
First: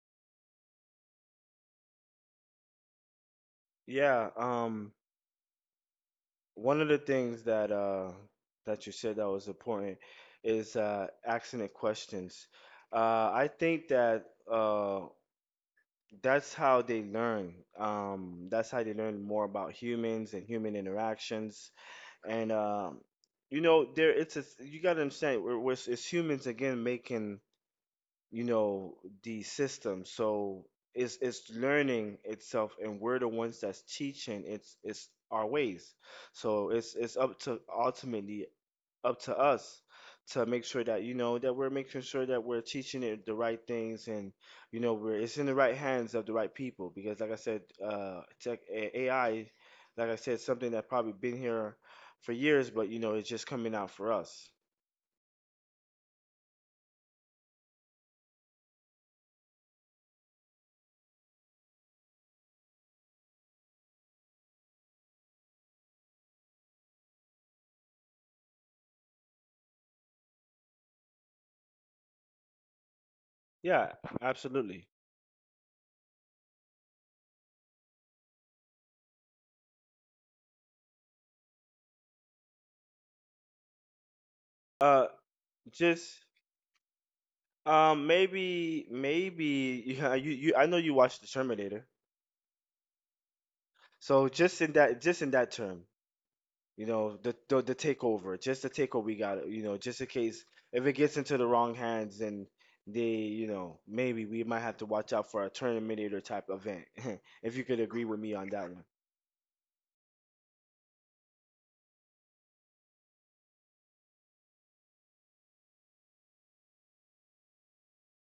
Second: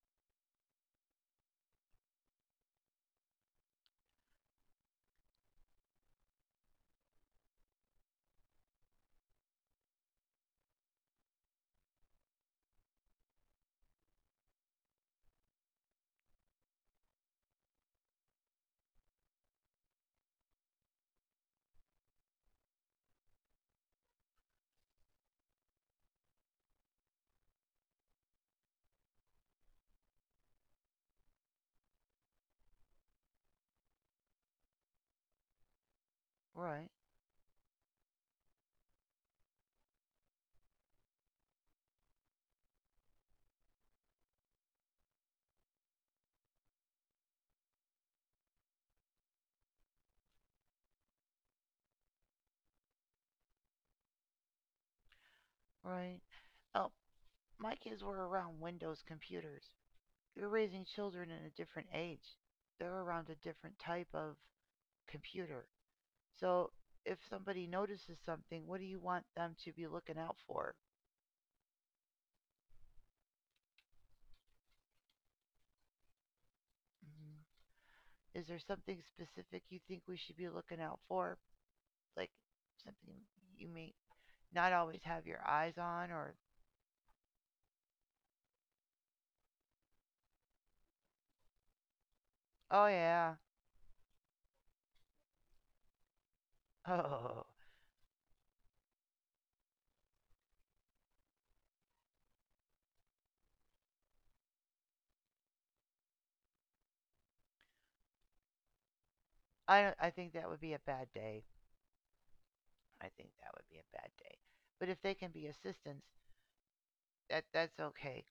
[SPEAKER 2] Yeah, um, one of the things that uh, that you said that was important is uh, accident questions. Uh, I think that uh, that's how they learn. Um, that's how they learn more about humans and human interactions, and um, you know, there it's, it's, you got to understand, we're, we're, it's humans again making, you know, the system. So it's it's learning itself, and we're the ones that's teaching, it's it's our ways. So
[SPEAKER 1] Right,
[SPEAKER 2] it's it's up to, ultimately, up to us to make sure that, you know, that we're making sure that we're teaching it the right things, and you know, we're it's in the right hands of the right people, because like I said, uh tech, A I, like I said, something that probably been here for years, but you know, it's just coming out for us.
[SPEAKER 1] right. Oh, my kids were around Windows computers. You're raising children in a different age. They're around a different type of computer. So if somebody notices something, what do you want them to be looking out for?
[SPEAKER 2] Yeah, absolutely.
[SPEAKER 1] Mhm. Is there something specific you think we should be looking out for? Like something you may not always
[SPEAKER 2] uh
[SPEAKER 1] have your eyes
[SPEAKER 2] just
[SPEAKER 1] on or
[SPEAKER 2] um maybe maybe you, you, I know you watched the Terminator.
[SPEAKER 1] oh yeah.
[SPEAKER 2] So just in that, just in that term, you know, the
[SPEAKER 1] Oh.
[SPEAKER 2] the, the takeover, just the takeover we got, you know, just in case if it gets into the wrong hands, then they, you know, maybe we might have to watch out for a Terminator type event. If you could agree with me on that one.
[SPEAKER 1] I don't- I think that would be a bad day. I think that would be a bad day. But if they can be assistants, that that's okay.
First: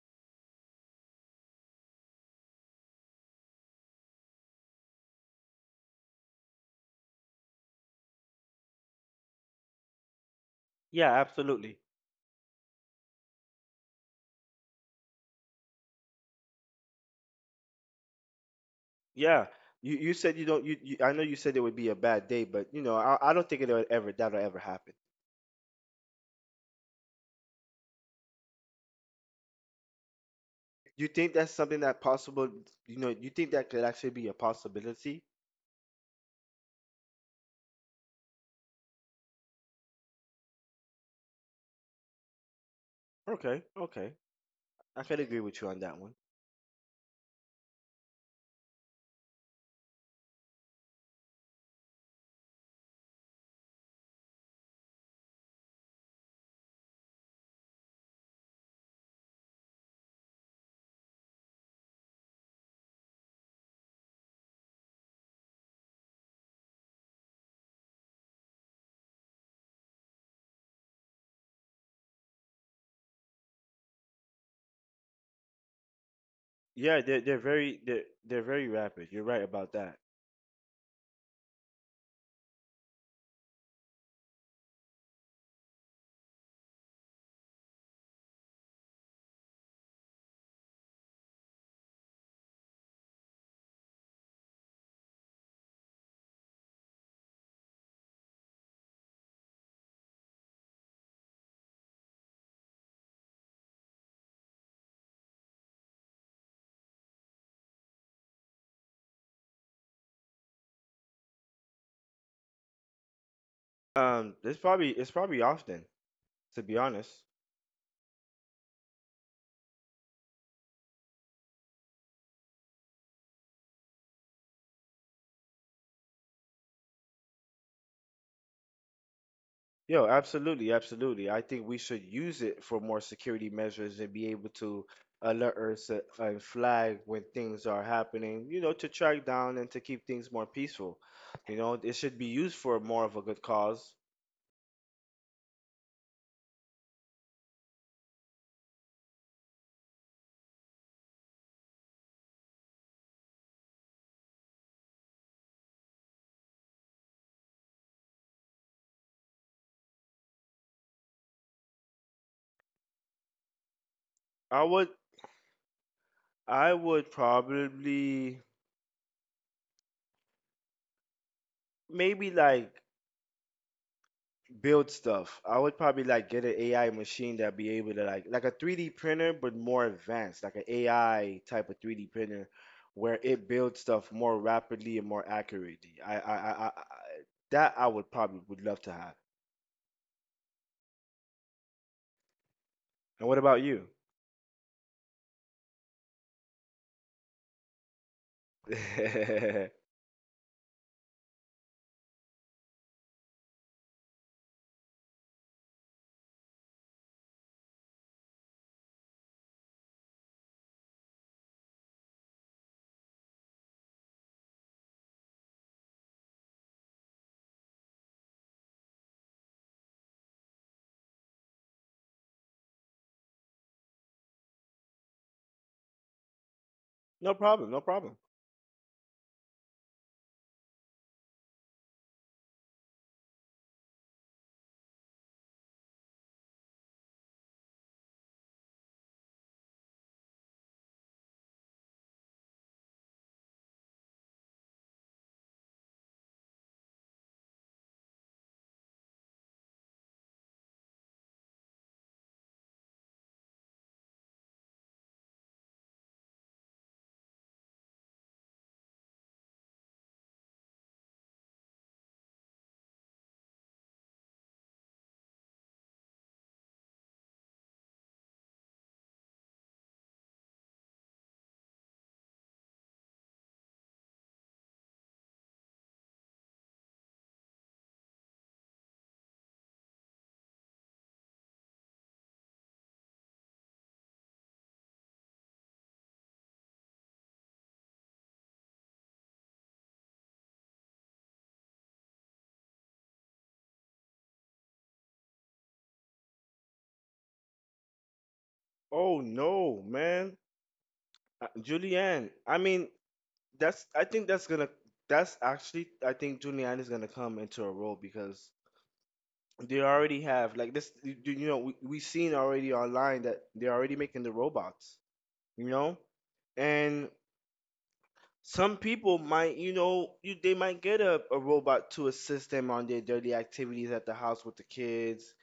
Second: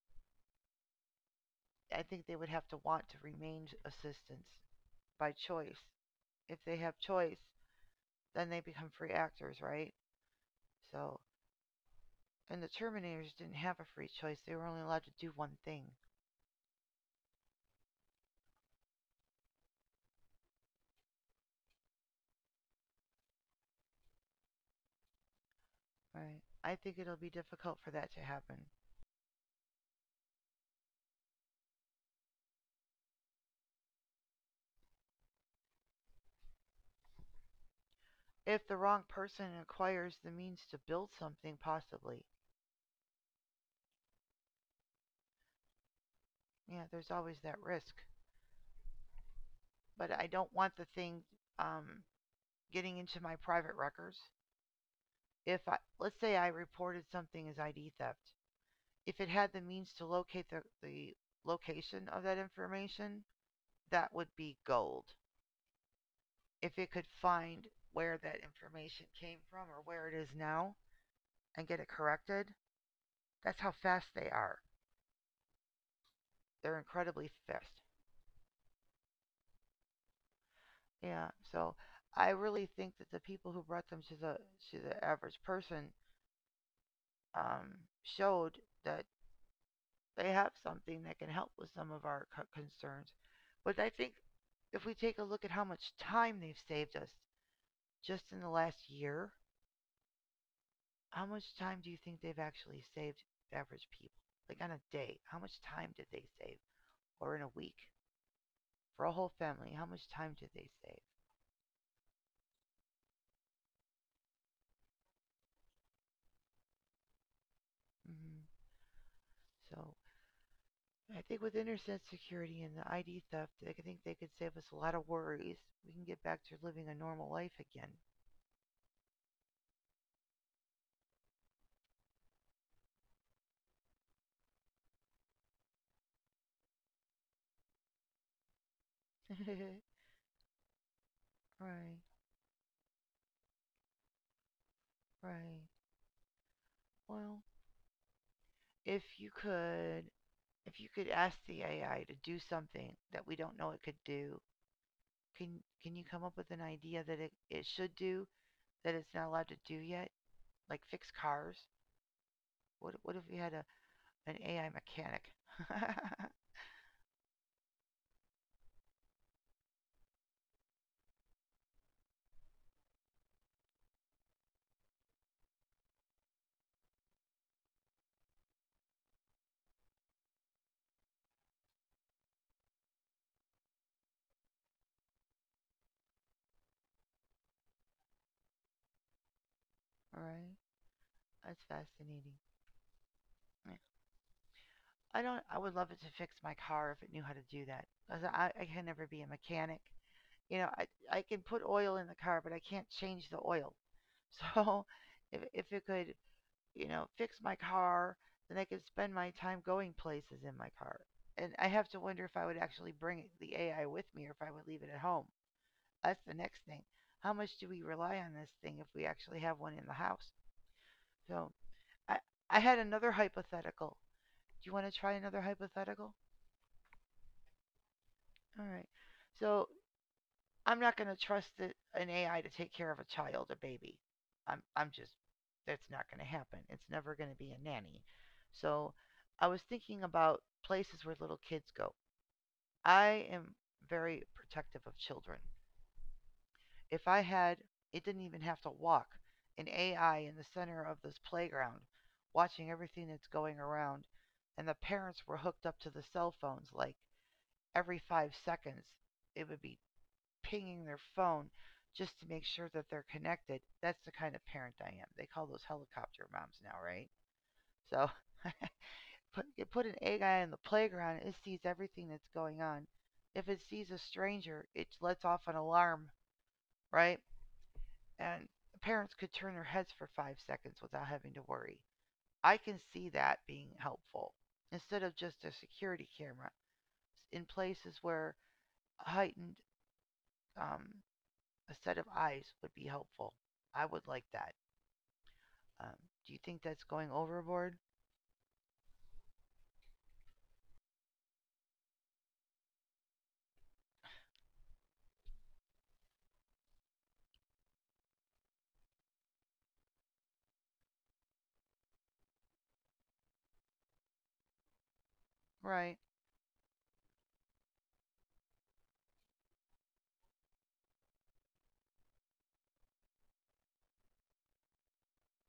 [SPEAKER 1] I think they would have to want to remain assistants by choice. If they have choice, then they become free actors, right?
[SPEAKER 2] Yeah,
[SPEAKER 1] So.
[SPEAKER 2] absolutely.
[SPEAKER 1] And the Terminators didn't have a free choice. They were only allowed to do one thing.
[SPEAKER 2] Yeah. You you said you don't you, you, I know you said it would be a bad day, but you know, I I don't think it'll ever that'll ever happen.
[SPEAKER 1] Right. I think it'll be difficult for that to happen.
[SPEAKER 2] You think that's something that possible, you know, you think that could actually be a possibility?
[SPEAKER 1] If the wrong person acquires the means to build something, possibly.
[SPEAKER 2] Okay, okay. I could agree with you on that one.
[SPEAKER 1] Yeah, there's always that risk. But I don't want the thing um, getting into my private records. If I, let's say I reported something as I D theft, if it had the means to locate the, the location of that information, that would be gold. If it could find where that information came from or where it is now and get it corrected, that's how fast they are. They're
[SPEAKER 2] Yeah, they're
[SPEAKER 1] incredibly
[SPEAKER 2] they're
[SPEAKER 1] fast.
[SPEAKER 2] very they're they're very rapid. You're right about that.
[SPEAKER 1] Yeah. So I really think that the people who brought them to the to the average person um, showed that they have something that can help with some of our co- concerns. But I think if we take a look at how much time they've saved us just in the last year. How much time do you think they've actually saved average people? Like on a day, how much time did they save? Or in a week? For a whole family, how much time did they save?
[SPEAKER 2] Um, it's probably, it's probably often, to be honest.
[SPEAKER 1] Hmm. So I think with internet security and the I D theft, I think they could save us a lot of worries. We can get back to living a normal life again.
[SPEAKER 2] Yo, absolutely, absolutely. I think we should use it for more security measures and be able to alert us, uh, and flag when things are happening, you know, to track down and to keep things more peaceful. You know, it
[SPEAKER 1] Right,
[SPEAKER 2] should be used for more of a good cause.
[SPEAKER 1] right. Well, if you could, if you could ask the A I to do something that we don't know it could do, can can you come up with an idea that it, it should do that it's not allowed to do yet, like fix cars. What what if we had a an
[SPEAKER 2] I
[SPEAKER 1] A I
[SPEAKER 2] would
[SPEAKER 1] mechanic? Right?
[SPEAKER 2] I would probably maybe like build stuff. I would probably like get an A I machine that be able to like like a three D printer but more advanced, like an A I type of three D printer where it builds stuff more rapidly and more accurately. I I I, I I- that I would probably would love to have.
[SPEAKER 1] That's fascinating.
[SPEAKER 2] And what about
[SPEAKER 1] Yeah.
[SPEAKER 2] you?
[SPEAKER 1] I don't. I would love it to fix my car if it knew how to do that. 'Cause I I can never be a mechanic. You know, I I can put oil in the car, but I can't change the oil. So if if it could, you know, fix my car, then I could spend my time going places in my car. And I have to wonder if I would actually bring the A I with me or if I would leave it at home. That's the next thing. How much do we rely on this thing if we actually have one in the house? So I, I had another hypothetical. Do you want to try another hypothetical?
[SPEAKER 2] No problem, no problem.
[SPEAKER 1] All right. So I'm not going to trust that an A I to take care of a child, a baby. I'm, I'm just, that's not going to happen. It's never going to be a nanny. So I was thinking about places where little kids go. I am very protective of children. If I had, it didn't even have to walk, an A I in the center of this playground, watching everything that's going around, and the parents were hooked up to the cell phones like every five seconds, it would be pinging their phone just to make sure that they're connected. That's the kind of parent I am. They call those helicopter moms now, right? So put, you put an A I in the playground, it sees everything that's going on. If it sees a stranger, it lets off an alarm, right? And parents could turn their heads for five seconds without having to worry. I can see that being helpful instead of just a security camera in places where a heightened um, a set of eyes would be helpful. I would like that. Um, do you think that's going overboard?
[SPEAKER 2] Oh no, man. Uh, Julianne, I mean, that's I think that's gonna, that's actually, I think Julianne is gonna come into a role, because they already have like this, you, you know, we, we seen already online that they're already making the robots, you
[SPEAKER 1] Right.
[SPEAKER 2] know. And some people might, you know, you, they might get a, a robot to assist them on their daily activities at the house with the kids.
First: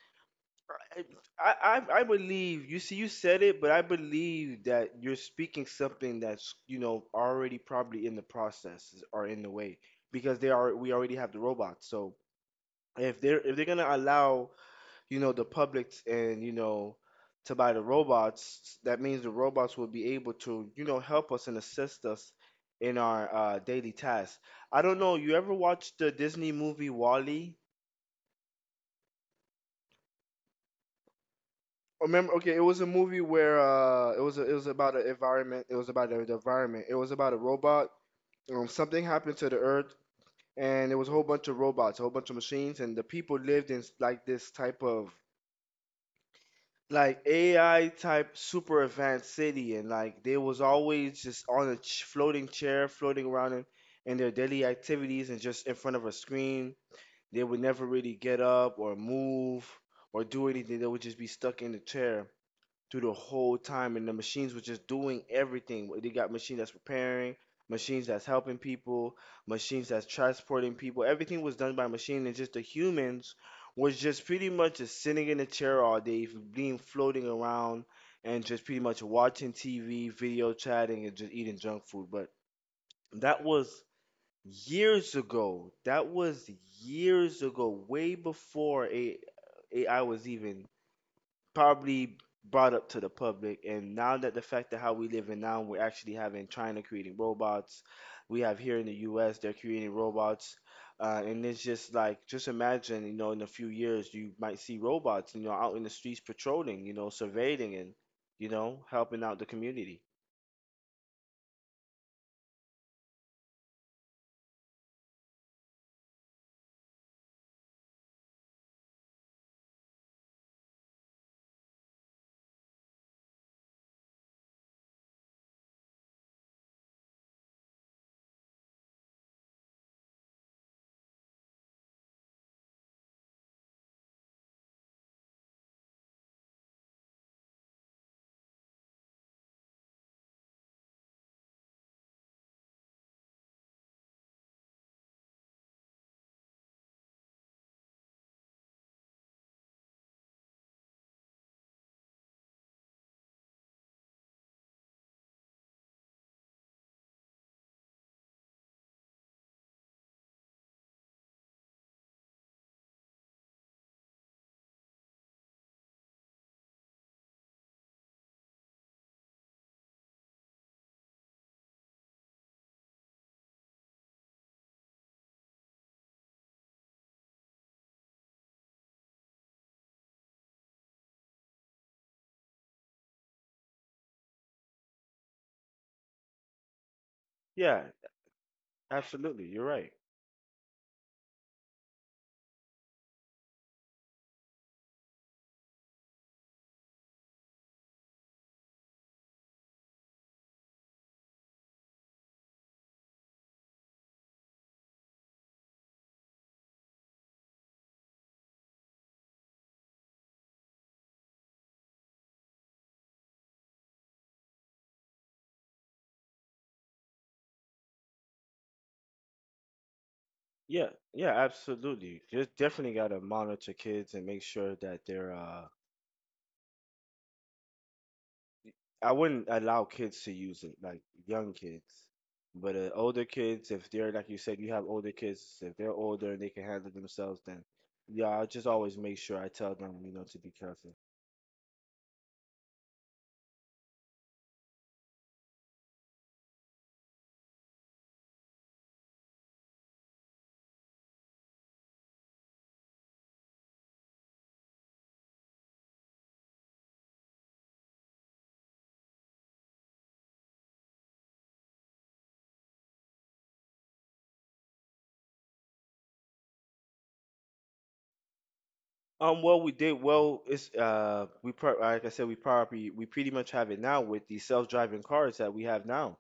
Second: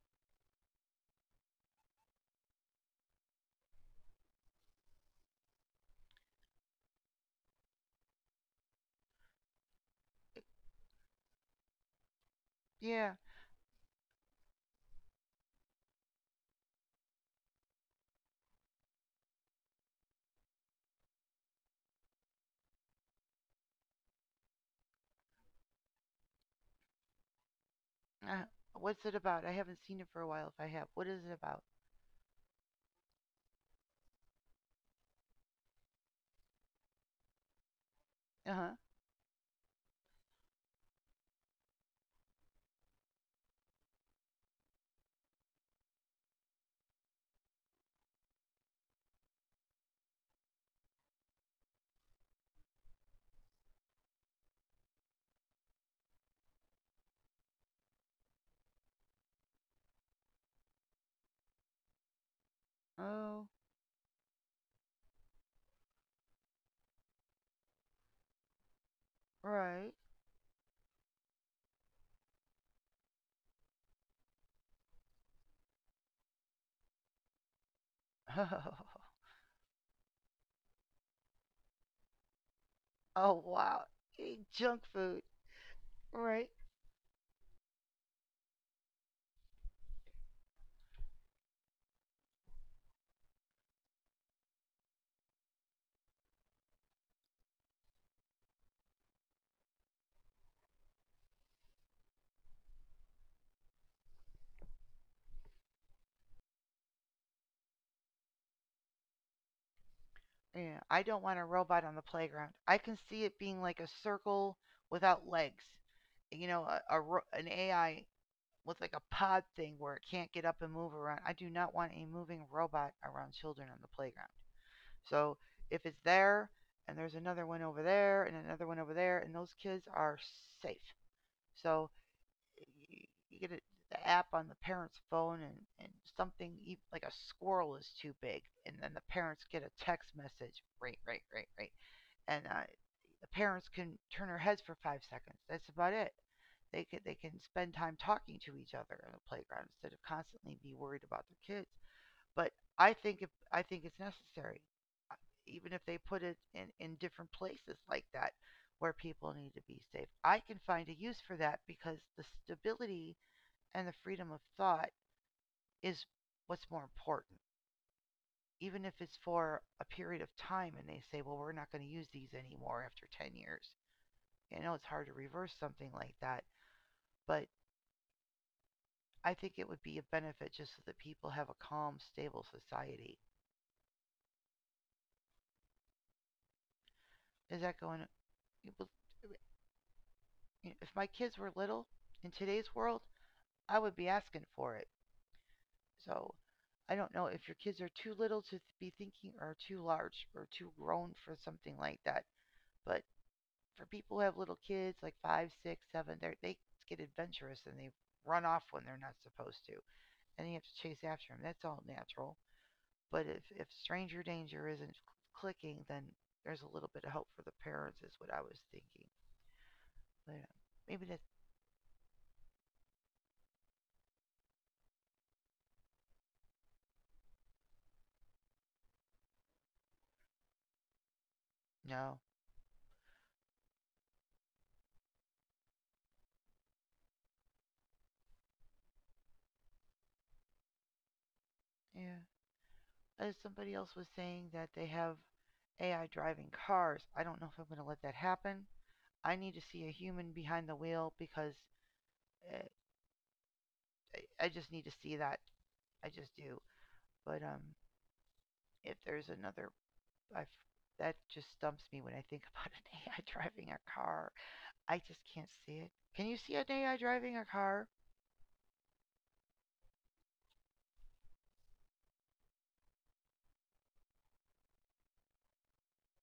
[SPEAKER 2] I, I i I believe, you see you said it, but I believe that you're speaking something that's, you know, already probably in the process or in the way, because they are, we already have the robots. So
[SPEAKER 1] Yeah.
[SPEAKER 2] if they're if they're gonna allow, you know, the public and, you know, to buy the robots, that means the robots will be able to, you know, help us and assist us in our uh, daily tasks. I don't know, you ever watched the Disney movie Wall-E?
[SPEAKER 1] Uh, what's it about? I haven't seen it for a while. If I have, what is it about?
[SPEAKER 2] Remember, okay, it was a movie where uh, it was a, it was about an environment. It was about the the environment. It was about a robot. Um,
[SPEAKER 1] Uh
[SPEAKER 2] something happened to the Earth, and there was a whole bunch of robots, a whole bunch of machines, and the people lived in like this type of like A I type super advanced city, and like they was always just on a ch- floating chair, floating around in, in their daily activities and just in front of a screen. They would never really get up or move or do anything. They would just be stuck in the chair through
[SPEAKER 1] huh.
[SPEAKER 2] the
[SPEAKER 1] Oh,
[SPEAKER 2] whole time, and the machines were just doing everything. They got machines that's repairing, machines that's helping people, machines
[SPEAKER 1] right.
[SPEAKER 2] that's transporting people. Everything was done by machine, and just the humans was just pretty much just sitting in a chair all day, being floating around, and just pretty much watching T V, video chatting, and just eating junk food. But
[SPEAKER 1] Oh
[SPEAKER 2] that
[SPEAKER 1] wow.
[SPEAKER 2] was
[SPEAKER 1] Eating junk
[SPEAKER 2] years
[SPEAKER 1] food.
[SPEAKER 2] ago. That was
[SPEAKER 1] Right.
[SPEAKER 2] years ago, way before A I was even probably brought up to the public. And now that the fact that how we live in now, we're actually having china creating robots, we have here in the us, they're creating robots, uh, and it's just like, just imagine, you know, in a few years you might see robots, you know, out in the streets patrolling, you know, surveilling, and you know, helping out the community.
[SPEAKER 1] Yeah, I don't want a robot on the playground. I can see it being like a circle without legs. You know, a, a ro- an A I with like a pod thing where it can't get up and move around. I do not want a moving robot around children on the playground. So if it's there and there's another one over there and another one over there and those kids are safe. So y- you get it, the app on the parent's phone and, and something e- like a squirrel is too big and then the parents get a text message. Right, right, right, right. And uh, the parents can turn their heads for five seconds. That's about it. They can they can spend time talking to each other on the playground instead of constantly be worried about their kids. But I think if I think it's necessary, uh, even if they put it in in different places like that where people need to be safe. I can find a use for that because the stability and the freedom of thought is what's more important. Even if it's for a period of time and they say, well, we're not going to use these anymore after ten years. I know it's hard to reverse something like that, but I think it would be a benefit just so that people have a calm, stable society. Is that
[SPEAKER 2] Yeah,
[SPEAKER 1] going to.
[SPEAKER 2] absolutely, you're right.
[SPEAKER 1] If my kids were little in today's world, I would be asking for it. So I don't know if your kids are too little to be thinking or too large or too grown for something like that. But for people who have little kids, like five, six, seven, they get adventurous and they run off when they're not supposed to. And you have to chase after them. That's all natural. But if, if stranger danger isn't clicking, then there's a little bit of hope for the parents, is what I was thinking. But uh,
[SPEAKER 2] Yeah.
[SPEAKER 1] maybe that.
[SPEAKER 2] Yeah, absolutely, just definitely got to monitor kids and make sure that they're uh I wouldn't allow kids to use it, like young kids.
[SPEAKER 1] No,
[SPEAKER 2] But uh, older kids, if they're, like you said, you have older kids, if they're older and they can handle themselves, then yeah, I just always make sure I tell them, you know, to be careful.
[SPEAKER 1] yeah. As somebody else was saying that they have A I driving cars. I don't know if I'm going to let that happen. I need to see a human behind the wheel because uh, I just need to see that. I just do. But um, if there's another, I've, that just stumps me when I think about an A I driving a car. I just can't see it. Can you see an A I driving a car?
[SPEAKER 2] Um, well, we did well. It's uh, we pro- like I said, we probably we pretty much have it now with the self-driving cars that we have now.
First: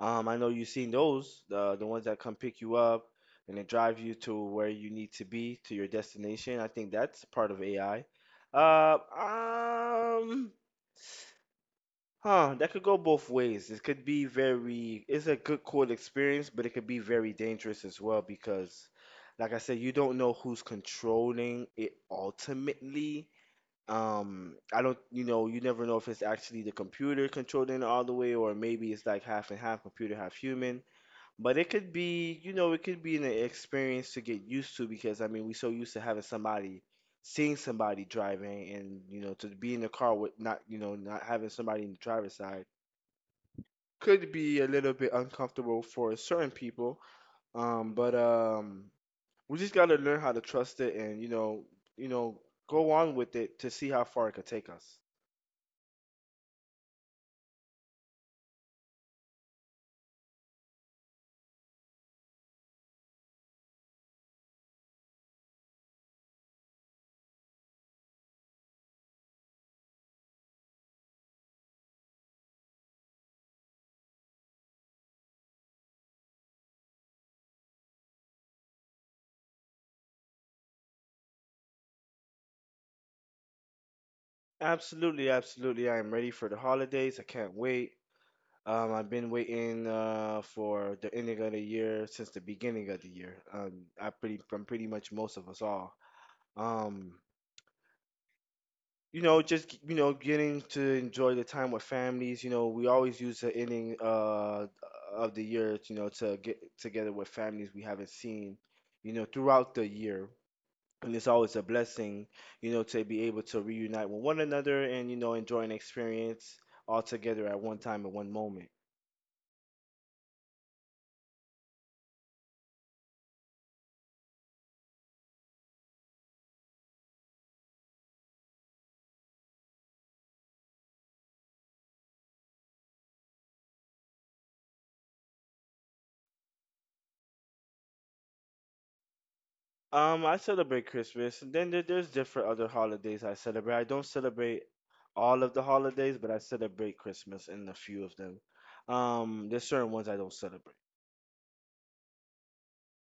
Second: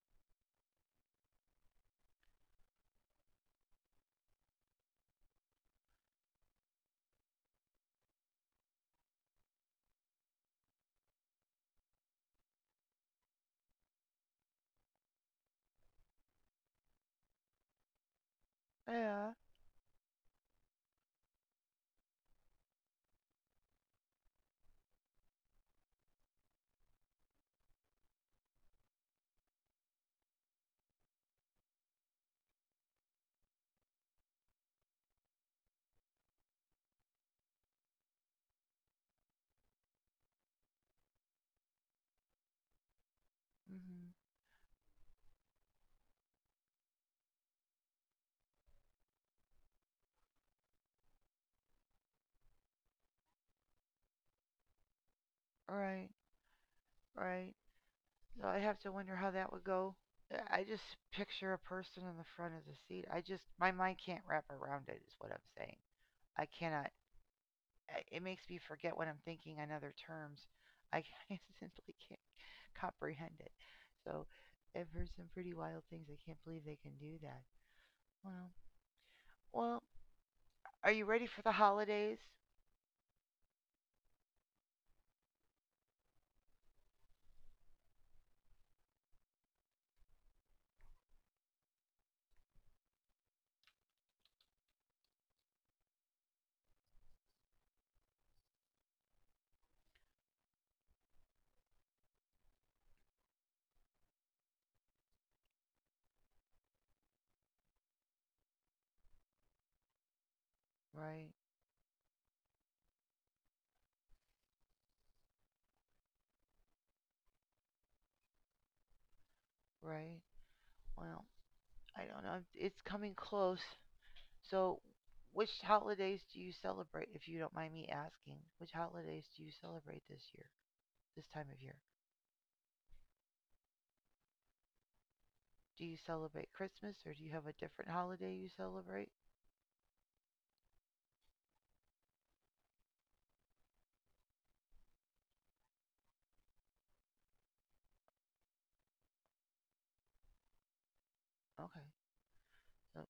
[SPEAKER 2] Um, I know you've seen those, uh, the ones that come pick you up and then drive you to where you need to be, to your destination. I think that's part of A I. Uh, um, huh, that could go both ways. It could be very, it's a good, cool experience, but it could be very dangerous as well because,
[SPEAKER 1] Yeah.
[SPEAKER 2] like I said, you don't know who's controlling it ultimately. Um, I don't, you know, You never know if it's actually the computer controlling it all the way, or maybe it's like half and half computer, half human. But it could be, you know, it could be an experience to get used to because I mean, we're so used to having somebody, seeing somebody driving, and you know, to be in the car with not, you know, not having somebody in the driver's side
[SPEAKER 1] Hmm.
[SPEAKER 2] could be a little bit uncomfortable for certain people. Um, but um, we just gotta learn how to trust it and you know, you know, go on with it to see how far it could take us.
[SPEAKER 1] Right. Right. So I have to wonder how that would go. Uh, I just picture a person in the front of the seat. I just my mind can't wrap around it. Is what I'm saying. I cannot. I- It makes me forget what I'm thinking on other terms. I I simply can't comprehend it. So I've heard some pretty wild things. I can't believe they can do that. Well, well. Are you ready for the holidays?
[SPEAKER 2] Absolutely, absolutely. I am ready for the holidays. I can't wait. Um, I've been waiting uh, for the ending of the year since the beginning of the year. Um, I pretty from pretty much most of us all. Um, you know, just you know, Getting to enjoy the time with families. You know, we always use the ending uh, of the year, you know, to get together with families we haven't seen, you know, throughout the year. And it's
[SPEAKER 1] Right.
[SPEAKER 2] always a blessing, you know, to be able to reunite with one another and you know enjoy an experience all together at one time at one moment.
[SPEAKER 1] Right. Well, I don't know. It's coming close. So, which holidays do you celebrate, if you don't mind me asking? Which holidays do you celebrate this year, this time of year? Do you celebrate Christmas or do you have a different holiday you celebrate?
[SPEAKER 2] Um, I celebrate Christmas. And then there, there's different other holidays I celebrate. I don't celebrate all of the holidays, but I celebrate Christmas and a few of them. Um, there's certain ones I don't celebrate.
[SPEAKER 1] Okay. So,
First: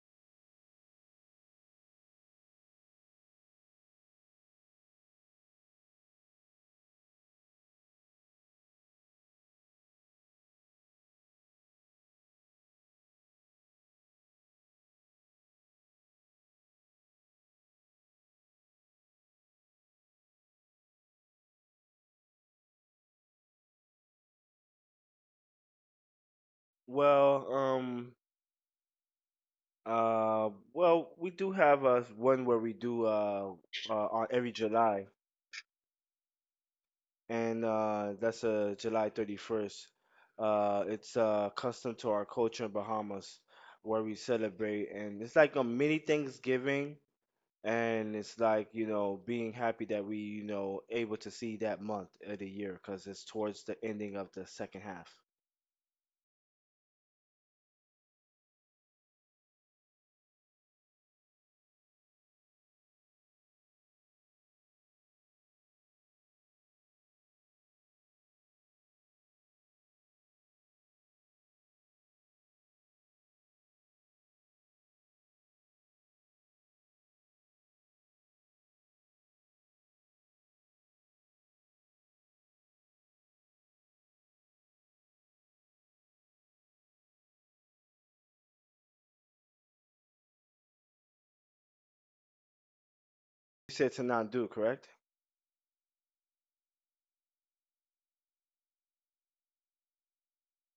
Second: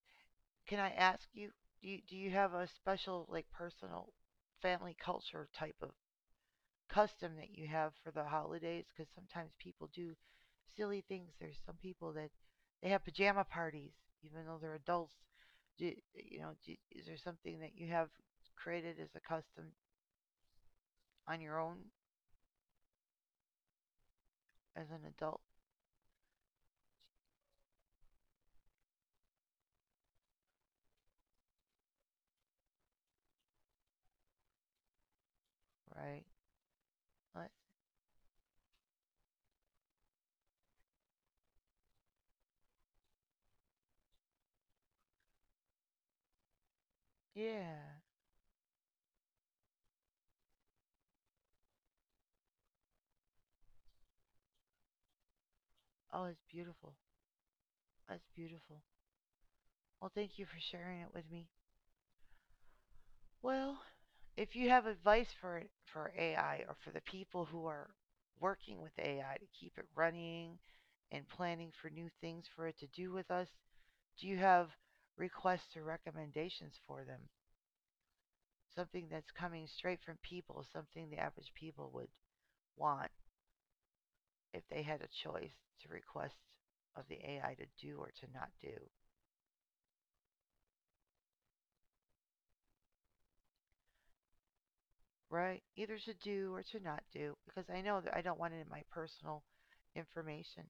[SPEAKER 1] can I ask you, do you, do you have a special, like, personal family culture type of custom that you have for the holidays because sometimes people do silly things. There's some people that they have pajama parties even though they're adults. Do, you know, do, is there something that you have created as a custom on your own as an adult,
[SPEAKER 2] Well, um, uh, well, we do have uh one where we do uh, uh on every July,
[SPEAKER 1] right?
[SPEAKER 2] and
[SPEAKER 1] Let's,
[SPEAKER 2] uh, that's uh July thirty-first. Uh, it's uh custom to our culture in Bahamas where we celebrate, and it's like a mini Thanksgiving,
[SPEAKER 1] yeah.
[SPEAKER 2] and it's like you know being happy that we you know able to see that month of the year because it's towards the ending of the second half.
[SPEAKER 1] Oh, it's beautiful. That's beautiful. Well, thank you for sharing it with me. Well, if you have advice for for A I or for the people who are working with A I to keep it running and planning for new things for it to do with us, do you have requests or recommendations for them? Something that's coming straight from people, something the average people would want if they had a choice to request of the A I to do or to not do,
[SPEAKER 2] You said to not do, correct?
[SPEAKER 1] right? Either to do or to not do, because I know that I don't want it in my personal information.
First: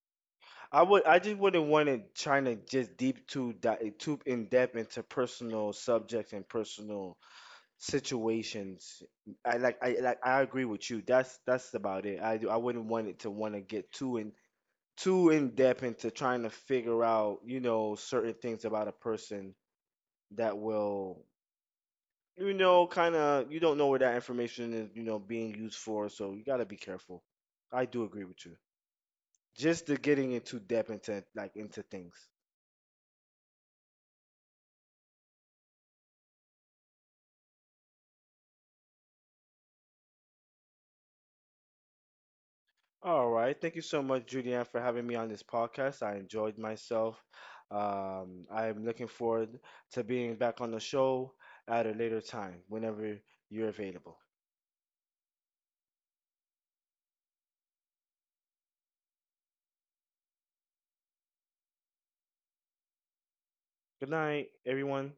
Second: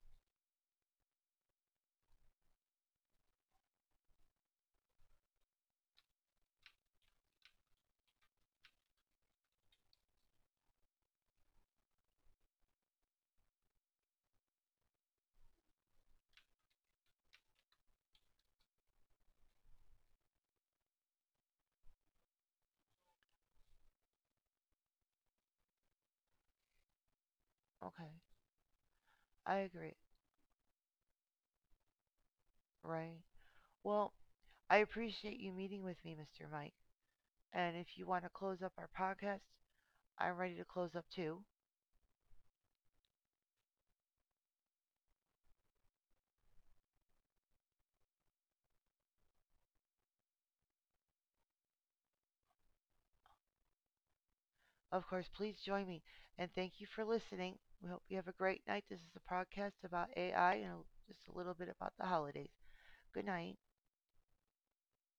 [SPEAKER 2] I would, i just wouldn't want to trying to just deep too di- too in depth into personal subjects and personal situations. I like i like I agree with you. That's that's about it. I do, I wouldn't want it to want to get too in too in depth into trying to figure out you know certain things about a person that will you know, kind of, you don't know where that information is, you know, being used for, so you gotta be careful. I do
[SPEAKER 1] Okay,
[SPEAKER 2] agree with you.
[SPEAKER 1] I
[SPEAKER 2] Just the
[SPEAKER 1] agree,
[SPEAKER 2] getting into depth into like into things.
[SPEAKER 1] right? Well, I appreciate you meeting with me, mister Mike. And if you want to close up our podcast, I'm ready to close up too.
[SPEAKER 2] All right, thank you so much, Julianne, for having me on this podcast. I enjoyed myself. Um, I am looking forward to being back on the show at a later time, whenever you're available.
[SPEAKER 1] Of course, please join me. And thank you for listening. We hope you have a great night. This is a podcast about A I and just a little bit about the holidays. Good night.
[SPEAKER 2] Good night, everyone.